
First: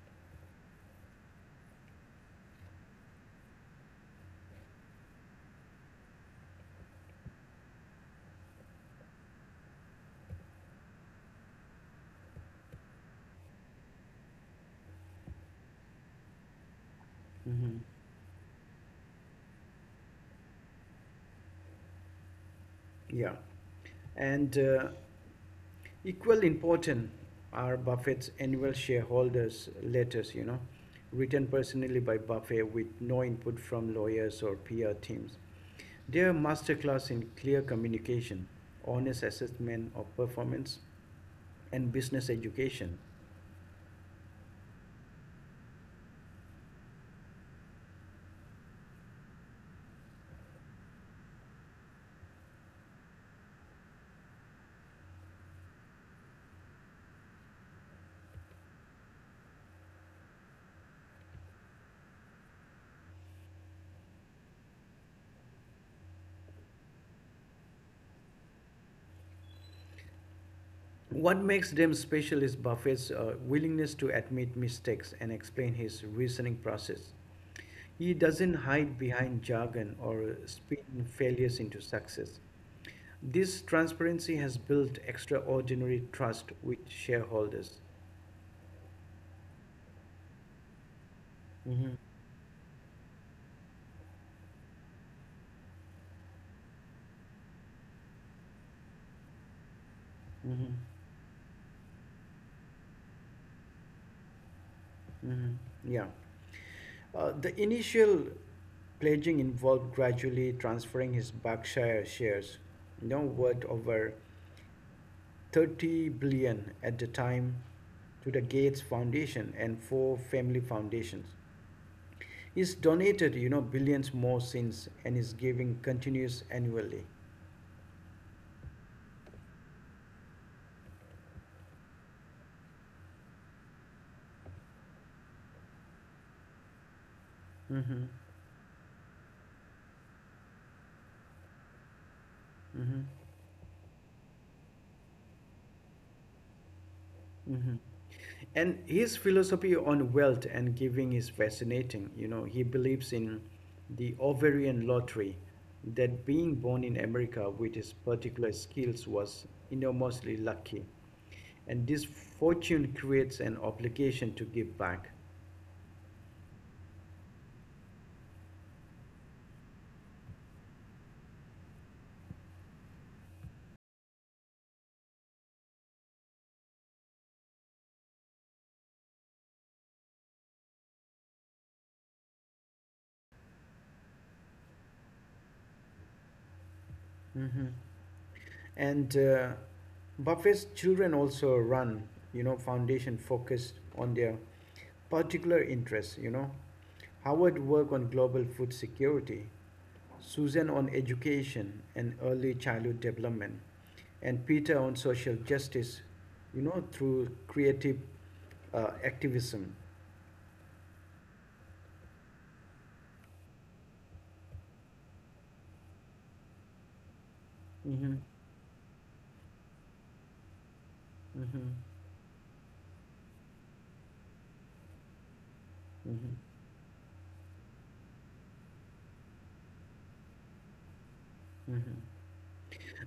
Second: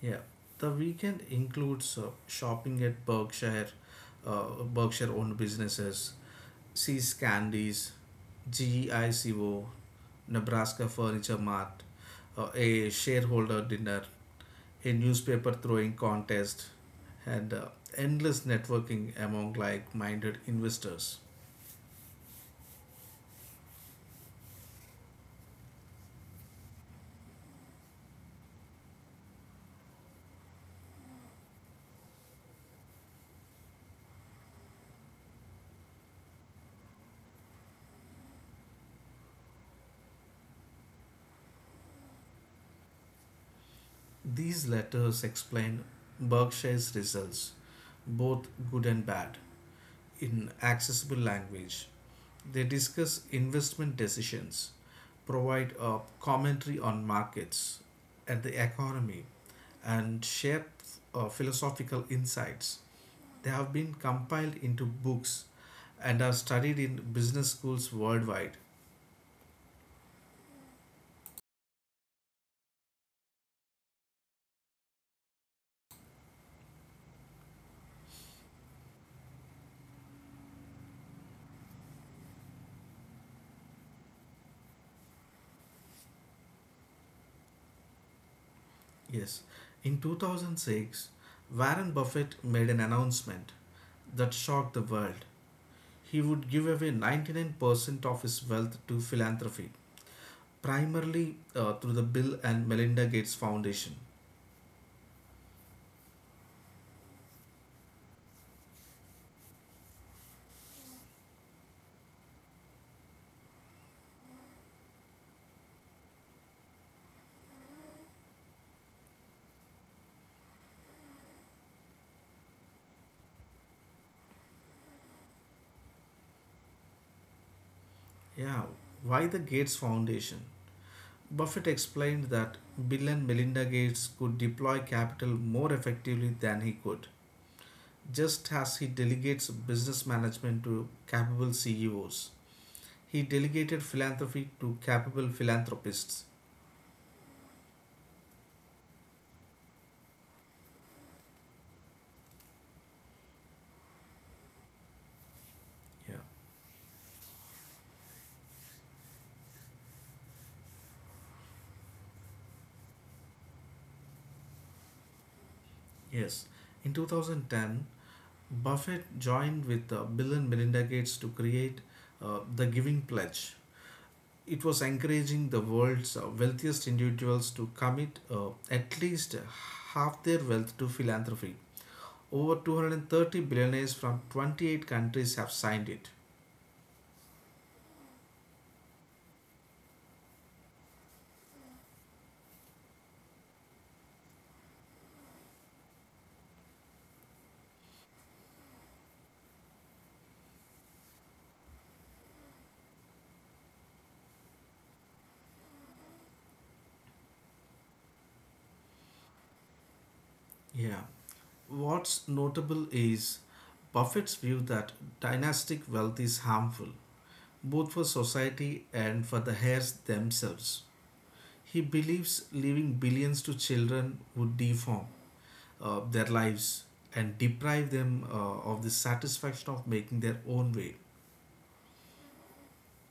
Yeah, the weekend includes uh, shopping at Berkshire, uh, Berkshire-owned businesses, See's Candies, G I C O, Nebraska Furniture Mart, uh, a shareholder dinner, a newspaper throwing contest, and uh, Hmm. endless networking among like minded investors. Yeah. And uh, equally important are Buffett's annual shareholders letters, you know, written personally by Buffett with no input from lawyers or P R teams. Their masterclass in clear communication, honest assessment of performance, and business education. These letters explain Berkshire's results, both good and bad, in accessible language. They discuss investment decisions, provide a commentary on markets and the economy, and share uh, philosophical insights. They have been compiled into books and are studied in business schools worldwide. What makes them special is Buffett's uh, willingness to admit mistakes and explain his reasoning process. He doesn't hide behind jargon or spin failures into success. This transparency has built extraordinary trust with shareholders. Yes, in two thousand six, Warren Mm-hmm. Buffett made an announcement that shocked the world. He would give away ninety-nine percent of his wealth to philanthropy, Mm-hmm. primarily uh, through the Bill and Melinda Gates Foundation. Mm-hmm. Yeah. Uh, the initial pledging involved gradually transferring his Berkshire shares, now worth over thirty billion dollars at the time, to the Gates Foundation and four family foundations. He's donated, you know, billions more since, and is giving continuous annually. Yeah, why the Gates Foundation? Buffett explained that Bill and Melinda Gates could deploy capital more effectively than he could, Mm-hmm. just as he delegates business management to capable C E Os. Mm-hmm. He delegated philanthropy to capable philanthropists. Hmm. And his philosophy on wealth and giving is fascinating. You know, he believes in the ovarian lottery, Yeah. that being born in America with his particular skills was enormously lucky. And this fortune creates an obligation to give back. Yes. In twenty ten, Buffett joined with uh, Bill and Melinda Gates to create uh, the Giving Pledge. It was encouraging the world's uh, wealthiest individuals to commit uh, at least half their wealth to philanthropy. Over two hundred thirty billionaires from twenty-eight countries have signed it. Hmm. And uh, Buffett's children also run, you know, foundation focused on their particular interests, you know. Howard worked on global food security. Susan on education and early childhood development, and Peter on social justice, you know, through creative uh, activism. Yeah. What's notable is Buffett's view that dynastic wealth is harmful, both for Mm-hmm. society and for the heirs themselves. Mm-hmm. He believes leaving billions to children would deform uh, their Mm-hmm. lives and deprive them uh, of the satisfaction of making their own way. Mm-hmm.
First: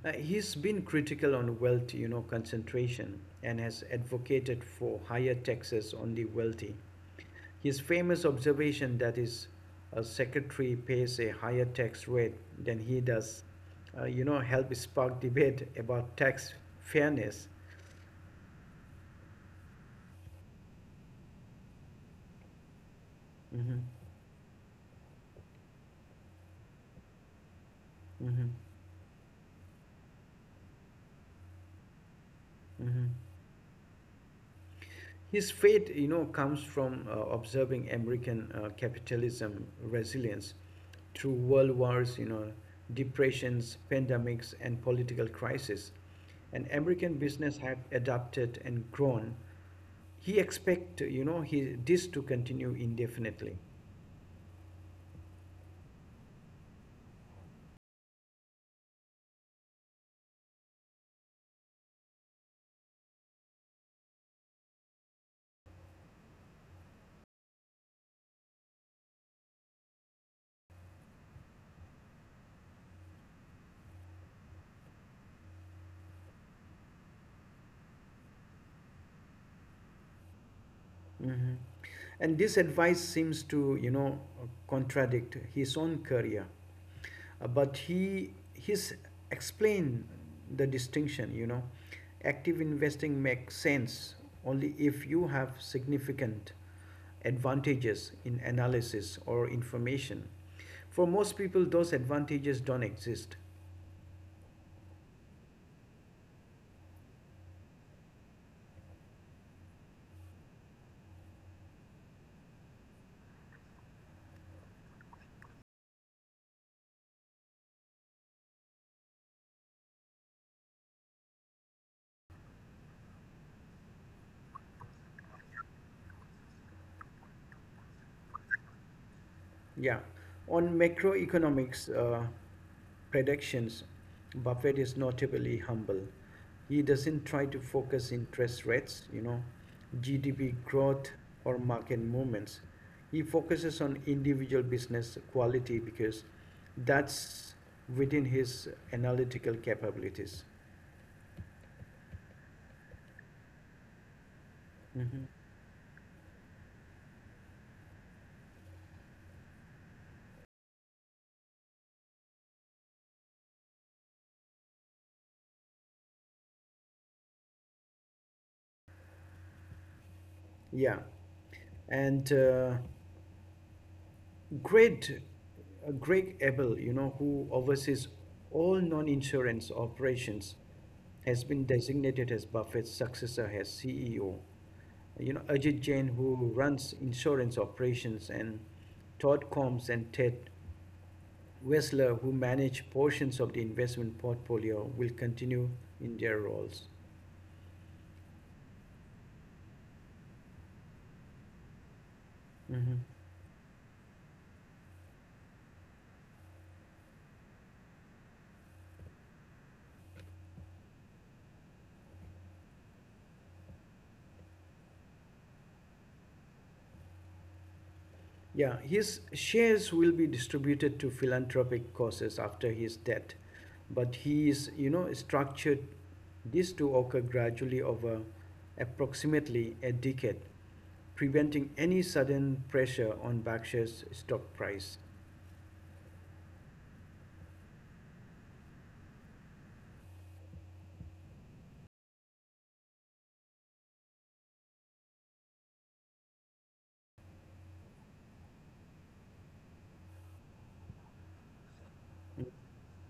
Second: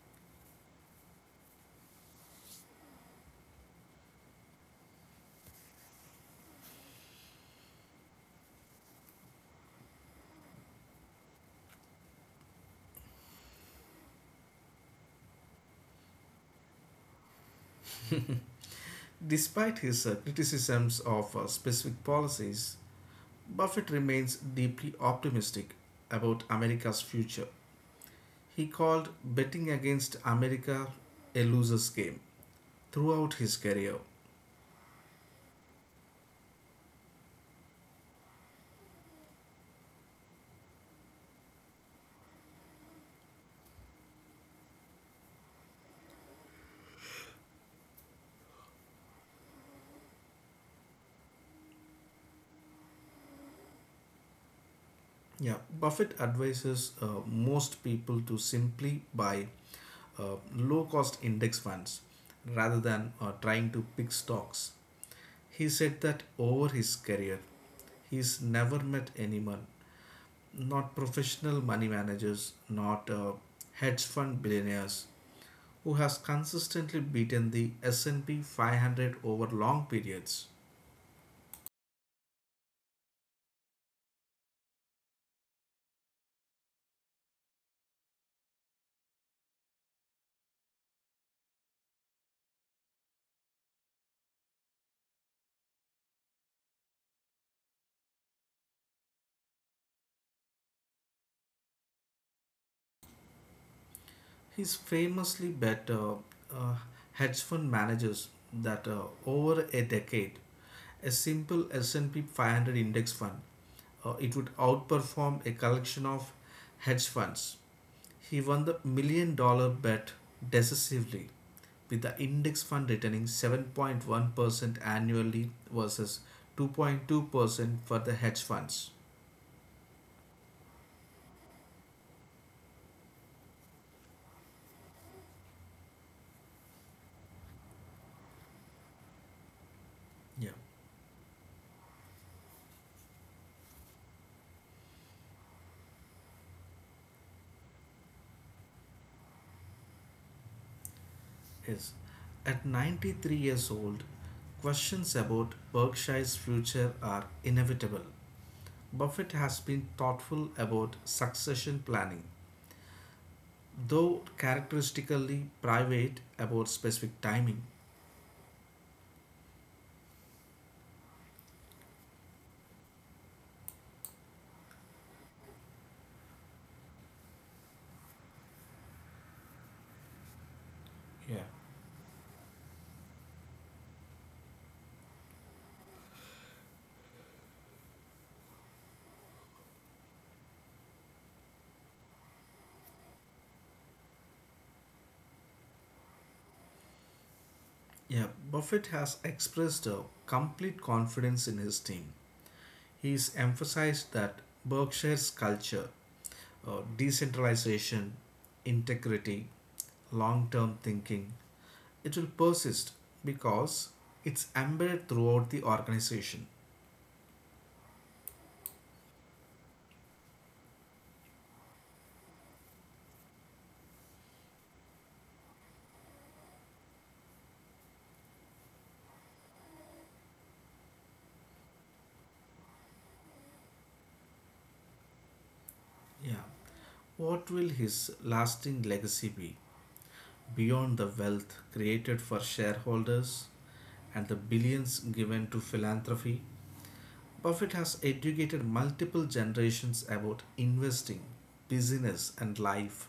Uh, he's been critical on wealth, you know, concentration and has advocated for higher taxes on the wealthy. His famous observation that his uh, secretary pays a higher tax rate than he does, uh, you know, helped spark debate about tax fairness. Despite his uh, criticisms of uh, specific policies, Mhm, Buffett remains deeply optimistic about America's future. mhm, He called betting against America a loser's game mhm. throughout his career. His faith, you know, comes from uh, observing American uh, capitalism resilience through world wars, you know, depressions, pandemics, and political crises. And American business had adapted and grown. He expect, you know he, this to continue indefinitely. Yeah, Buffett advises uh, most people to simply buy uh, low cost index funds rather than uh, trying to pick stocks. He said that over his career, he's never met anyone, not professional money managers, not uh, hedge fund billionaires, who has consistently beaten the S and P five hundred over long periods. Mhm. And this advice seems to, you know contradict his own career. Uh, but he he's explained the distinction. You know active investing makes sense only if you have significant advantages in analysis or information. For most people, those advantages don't exist. He's famously bet uh, uh, hedge fund managers that uh, over a decade, a simple S and P five hundred index fund, uh, it would outperform a collection of hedge funds. He won the million dollar bet decisively, with the index fund returning seven point one percent annually versus two point two percent for the hedge funds. Yeah. On macroeconomics uh, predictions, Buffett is notably humble. He doesn't try to focus interest rates, you know, Yeah, G D P growth or market movements. He focuses on individual business quality because that's within his analytical capabilities. yes. At ninety-three years old, questions Mhm. about Berkshire's future are inevitable. Buffett has been thoughtful about succession planning, though characteristically private about specific timing. Yeah. And uh, Great, uh, Greg Abel, you know, who oversees all non-insurance operations, has Yeah. been designated as Buffett's successor as C E O. You know, Ajit Jain, who runs insurance operations, and Todd Combs and Ted Wessler, who manage portions of the investment portfolio, will continue in their roles. Yeah, Buffett has expressed a complete confidence in his team. Mhm. He's emphasized that Berkshire's culture, uh, decentralization, integrity, long term thinking, it will persist because it's embedded throughout the organization. Yeah, his shares will be distributed to philanthropic causes after his death, but he is, you know, structured this to occur gradually over approximately a decade, preventing any sudden pressure on Berkshire's stock price. Yeah. What will his lasting legacy be beyond the wealth created for shareholders and the billions given to philanthropy? Buffett has educated multiple generations about investing, business, and life.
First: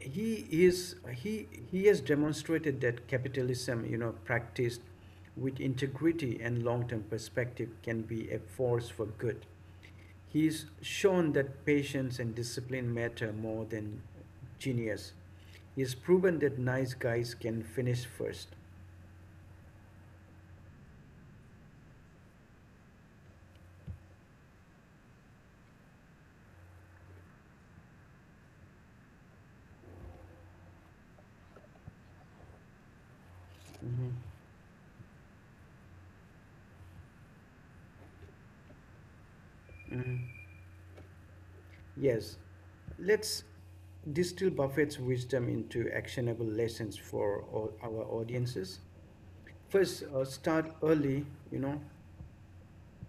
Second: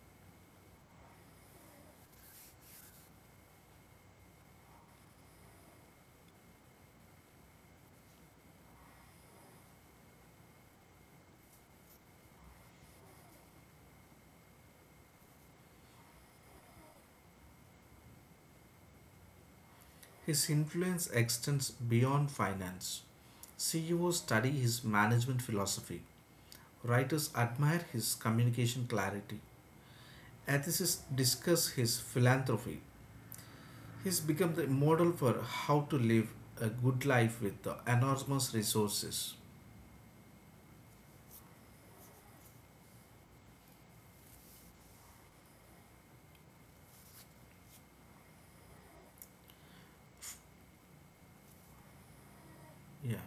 He is he he has demonstrated that capitalism, you know practiced with integrity and long-term perspective, can be a force for good. He's shown that patience and discipline matter more than genius. He's proven that nice guys can finish first. His influence extends beyond finance. C E Os study his management philosophy. Writers admire his communication clarity. Atheists discuss his philanthropy. He's become the model for how to live a good life with the enormous resources. Yes, let's distill Buffett's wisdom into actionable lessons for all our audiences. First, uh, start early, you know. Yeah.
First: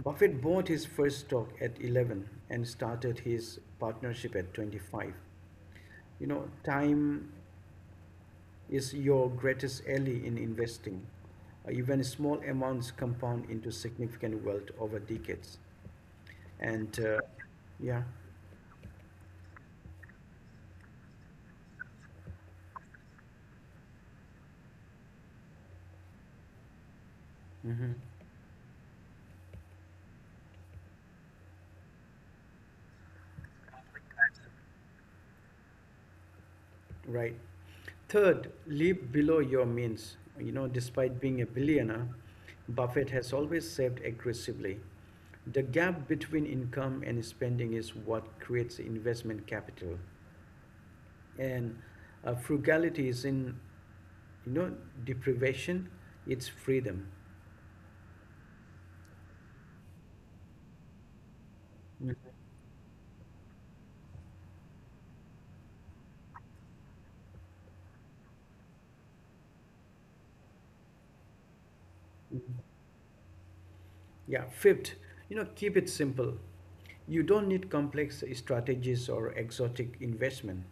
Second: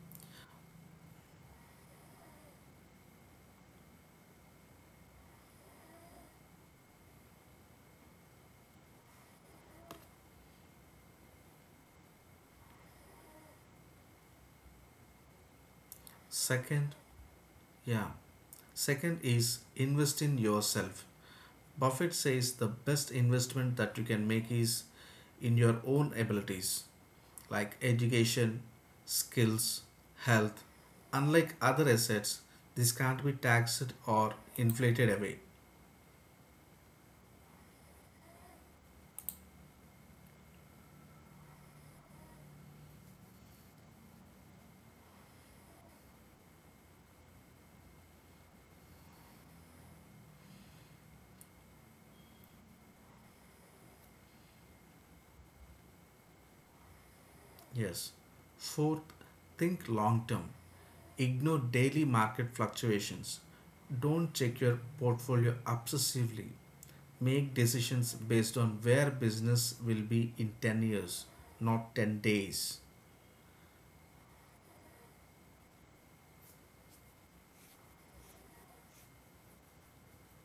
Buffett bought his first stock at eleven and started his partnership at twenty-five. You know, time is your greatest ally in investing. Uh, even small amounts compound into significant wealth over decades. And uh, Second, yeah. yeah. Second is invest in yourself. Buffett says the best investment that you can make is in your own abilities Hmm. like education, skills, health. Unlike other assets, this can't be taxed or inflated away. Right. Third, live below your means. You know, despite being a billionaire, Buffett has always saved aggressively. The gap between income and spending is what creates investment capital. And uh, frugality is in, you know, deprivation, it's freedom. Yes. Fourth, think long term. Ignore Mhm. daily market fluctuations. Don't check your portfolio obsessively. Make decisions based on where business will be in ten years, not ten days. Yeah, fifth, you know, keep it simple. You don't need complex strategies or exotic investment.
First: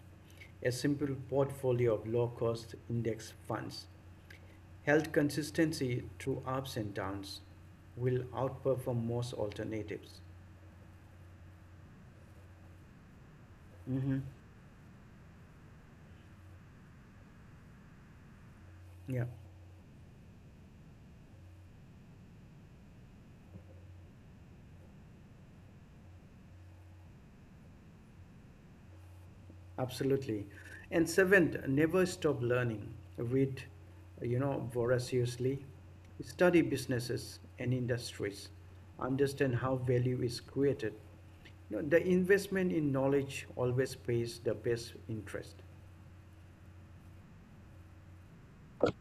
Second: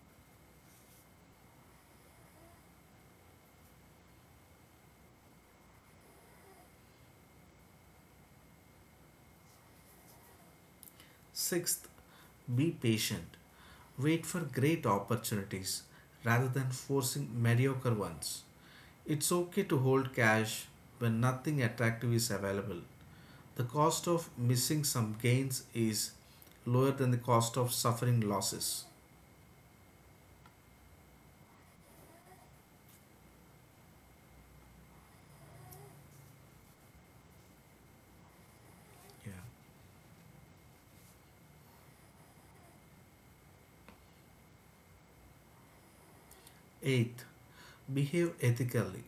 A simple portfolio of low cost index funds held consistency through ups and downs will outperform most alternatives. Sixth, be patient. Hmm. Wait for great opportunities rather than forcing mediocre ones. Yeah. It's okay to hold cash when nothing attractive is available. The cost of missing some gains is lower than the cost of suffering losses. Absolutely. And seventh, never stop learning. Read, you know, voraciously. Study businesses and industries. Yeah. Understand how value is created. You know, the investment in knowledge always pays the best interest. Eighth, behave ethically.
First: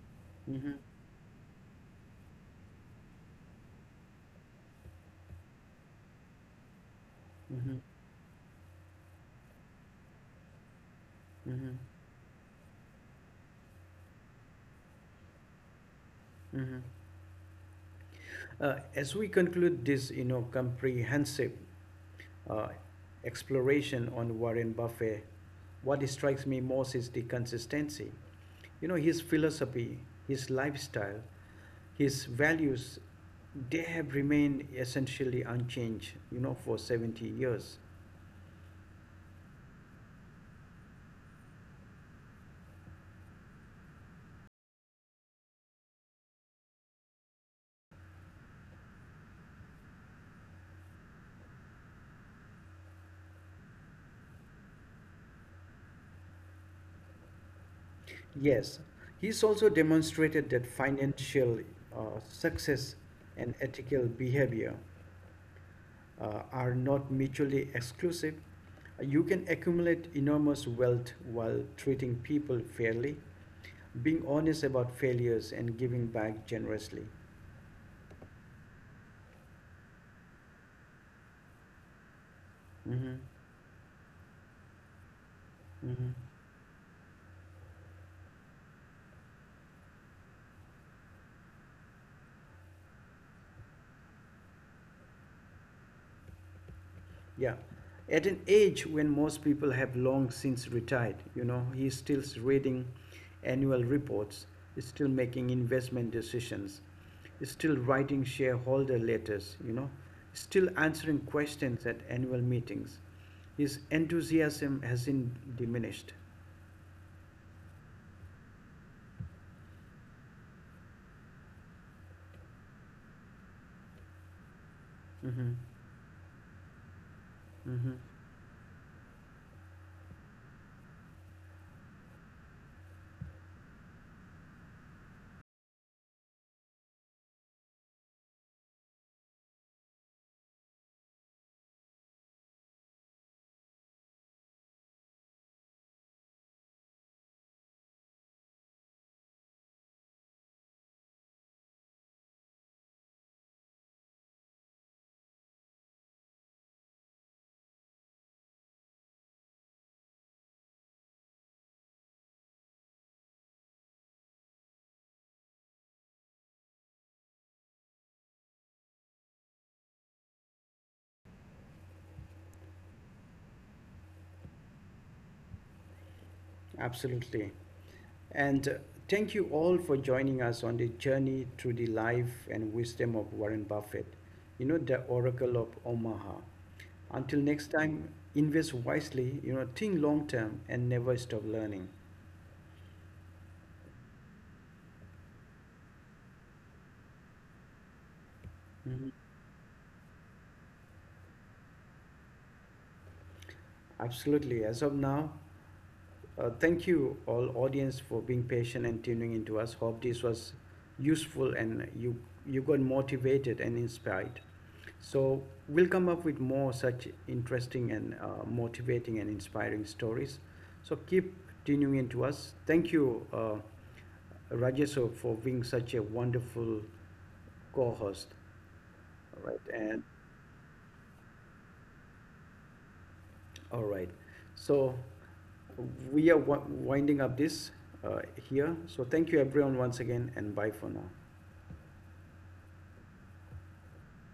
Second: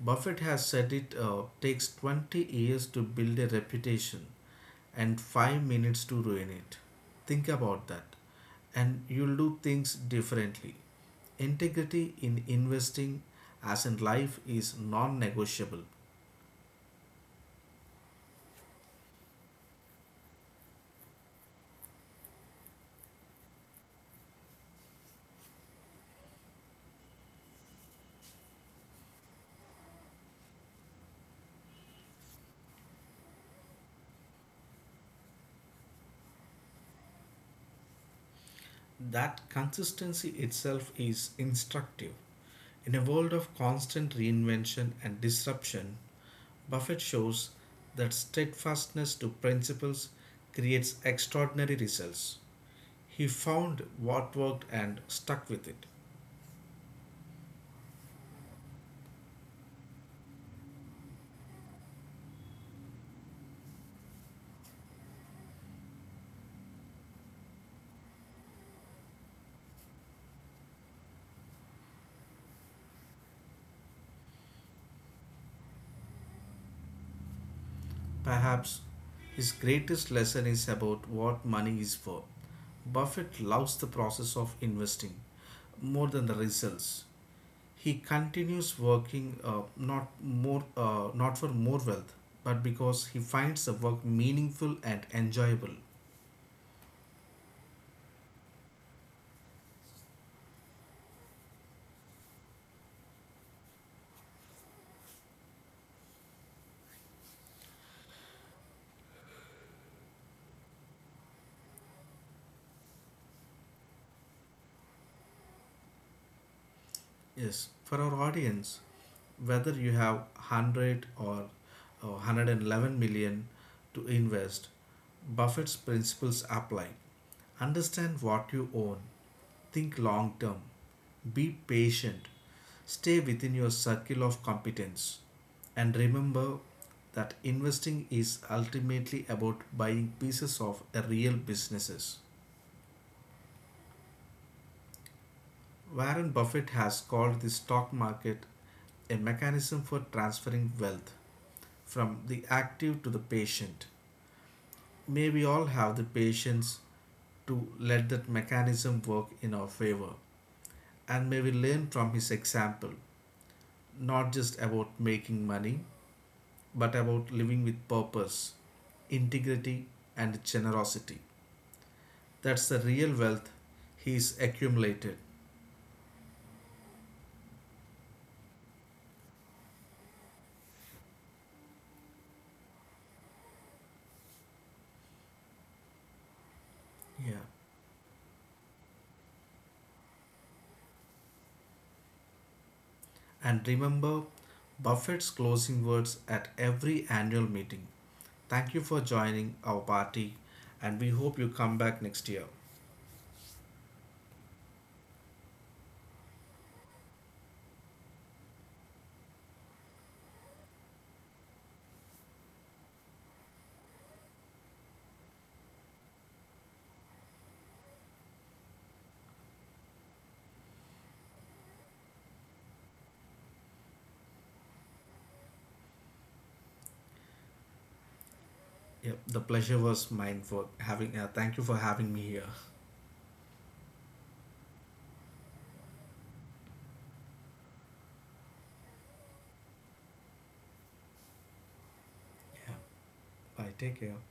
Buffett has Mm-hmm. said it uh, takes twenty years to build a reputation and five minutes to ruin it. Think Mm-hmm. about that, and you'll do things differently. Mm-hmm. Integrity in investing, as in life, is non negotiable. Mm-hmm. Uh, as we conclude this, you know, comprehensive uh, exploration on Warren Buffett, what strikes me most is the consistency. You know his philosophy, his lifestyle, his values, they have remained essentially unchanged, you know for seventy years. That consistency itself is instructive. In a world of constant reinvention and disruption, Buffett shows that steadfastness to principles creates extraordinary results. He found what worked and stuck with it. Yes, he's also demonstrated that financial uh, success and ethical behavior uh, are not mutually exclusive. You can accumulate enormous wealth while treating people fairly, being honest about failures, and giving back generously. Perhaps his greatest lesson is about what money is for. Hmm. Buffett loves the process of investing Hmm. more than the results. He continues working uh, not more uh, not for more wealth, but because he finds the work meaningful and enjoyable. Yeah. At an age when most people have long since retired, you know, he's still reading annual reports, is still making investment decisions, is still writing shareholder letters, you know, still answering questions at annual meetings. His enthusiasm hasn't diminished. Yes, for our audience, whether you have one hundred or uh, one hundred eleven million to invest, Mm-hmm. Buffett's principles apply. Mm-hmm. Understand what you own. Think long term. Be patient. Stay within your circle of competence. And remember that investing is ultimately about buying pieces of real businesses. Warren Buffett has called the stock market a mechanism for transferring wealth from the active to the patient. May we all have the patience to let that mechanism work in our favor. And may we learn from his example, not just about making money, but about living with purpose, integrity, and generosity. That's the real wealth he's accumulated. Absolutely. And uh, thank you all for joining us on the journey through the life and wisdom of Warren Buffett, you know, the Oracle of Omaha. Until Yeah. next time, invest wisely, you know, think long term, and never stop learning. And remember Buffett's closing words at every annual meeting. Thank you for Mhm. joining our party, and we hope you come back next year. Absolutely. As of now, uh, thank you all audience for being patient and tuning into us. Hope this was useful and you you got motivated and inspired. So we'll come up with more such interesting and uh, motivating and inspiring stories. So keep tuning into us. Thank you, uh, Rajesh, for being such a wonderful co-host. Yep, All the right, pleasure and was mine for having. Uh, thank you for having me here. all right. So we are wi- winding up this uh, here. So thank you everyone once again and bye for now. Yeah, bye. Take care.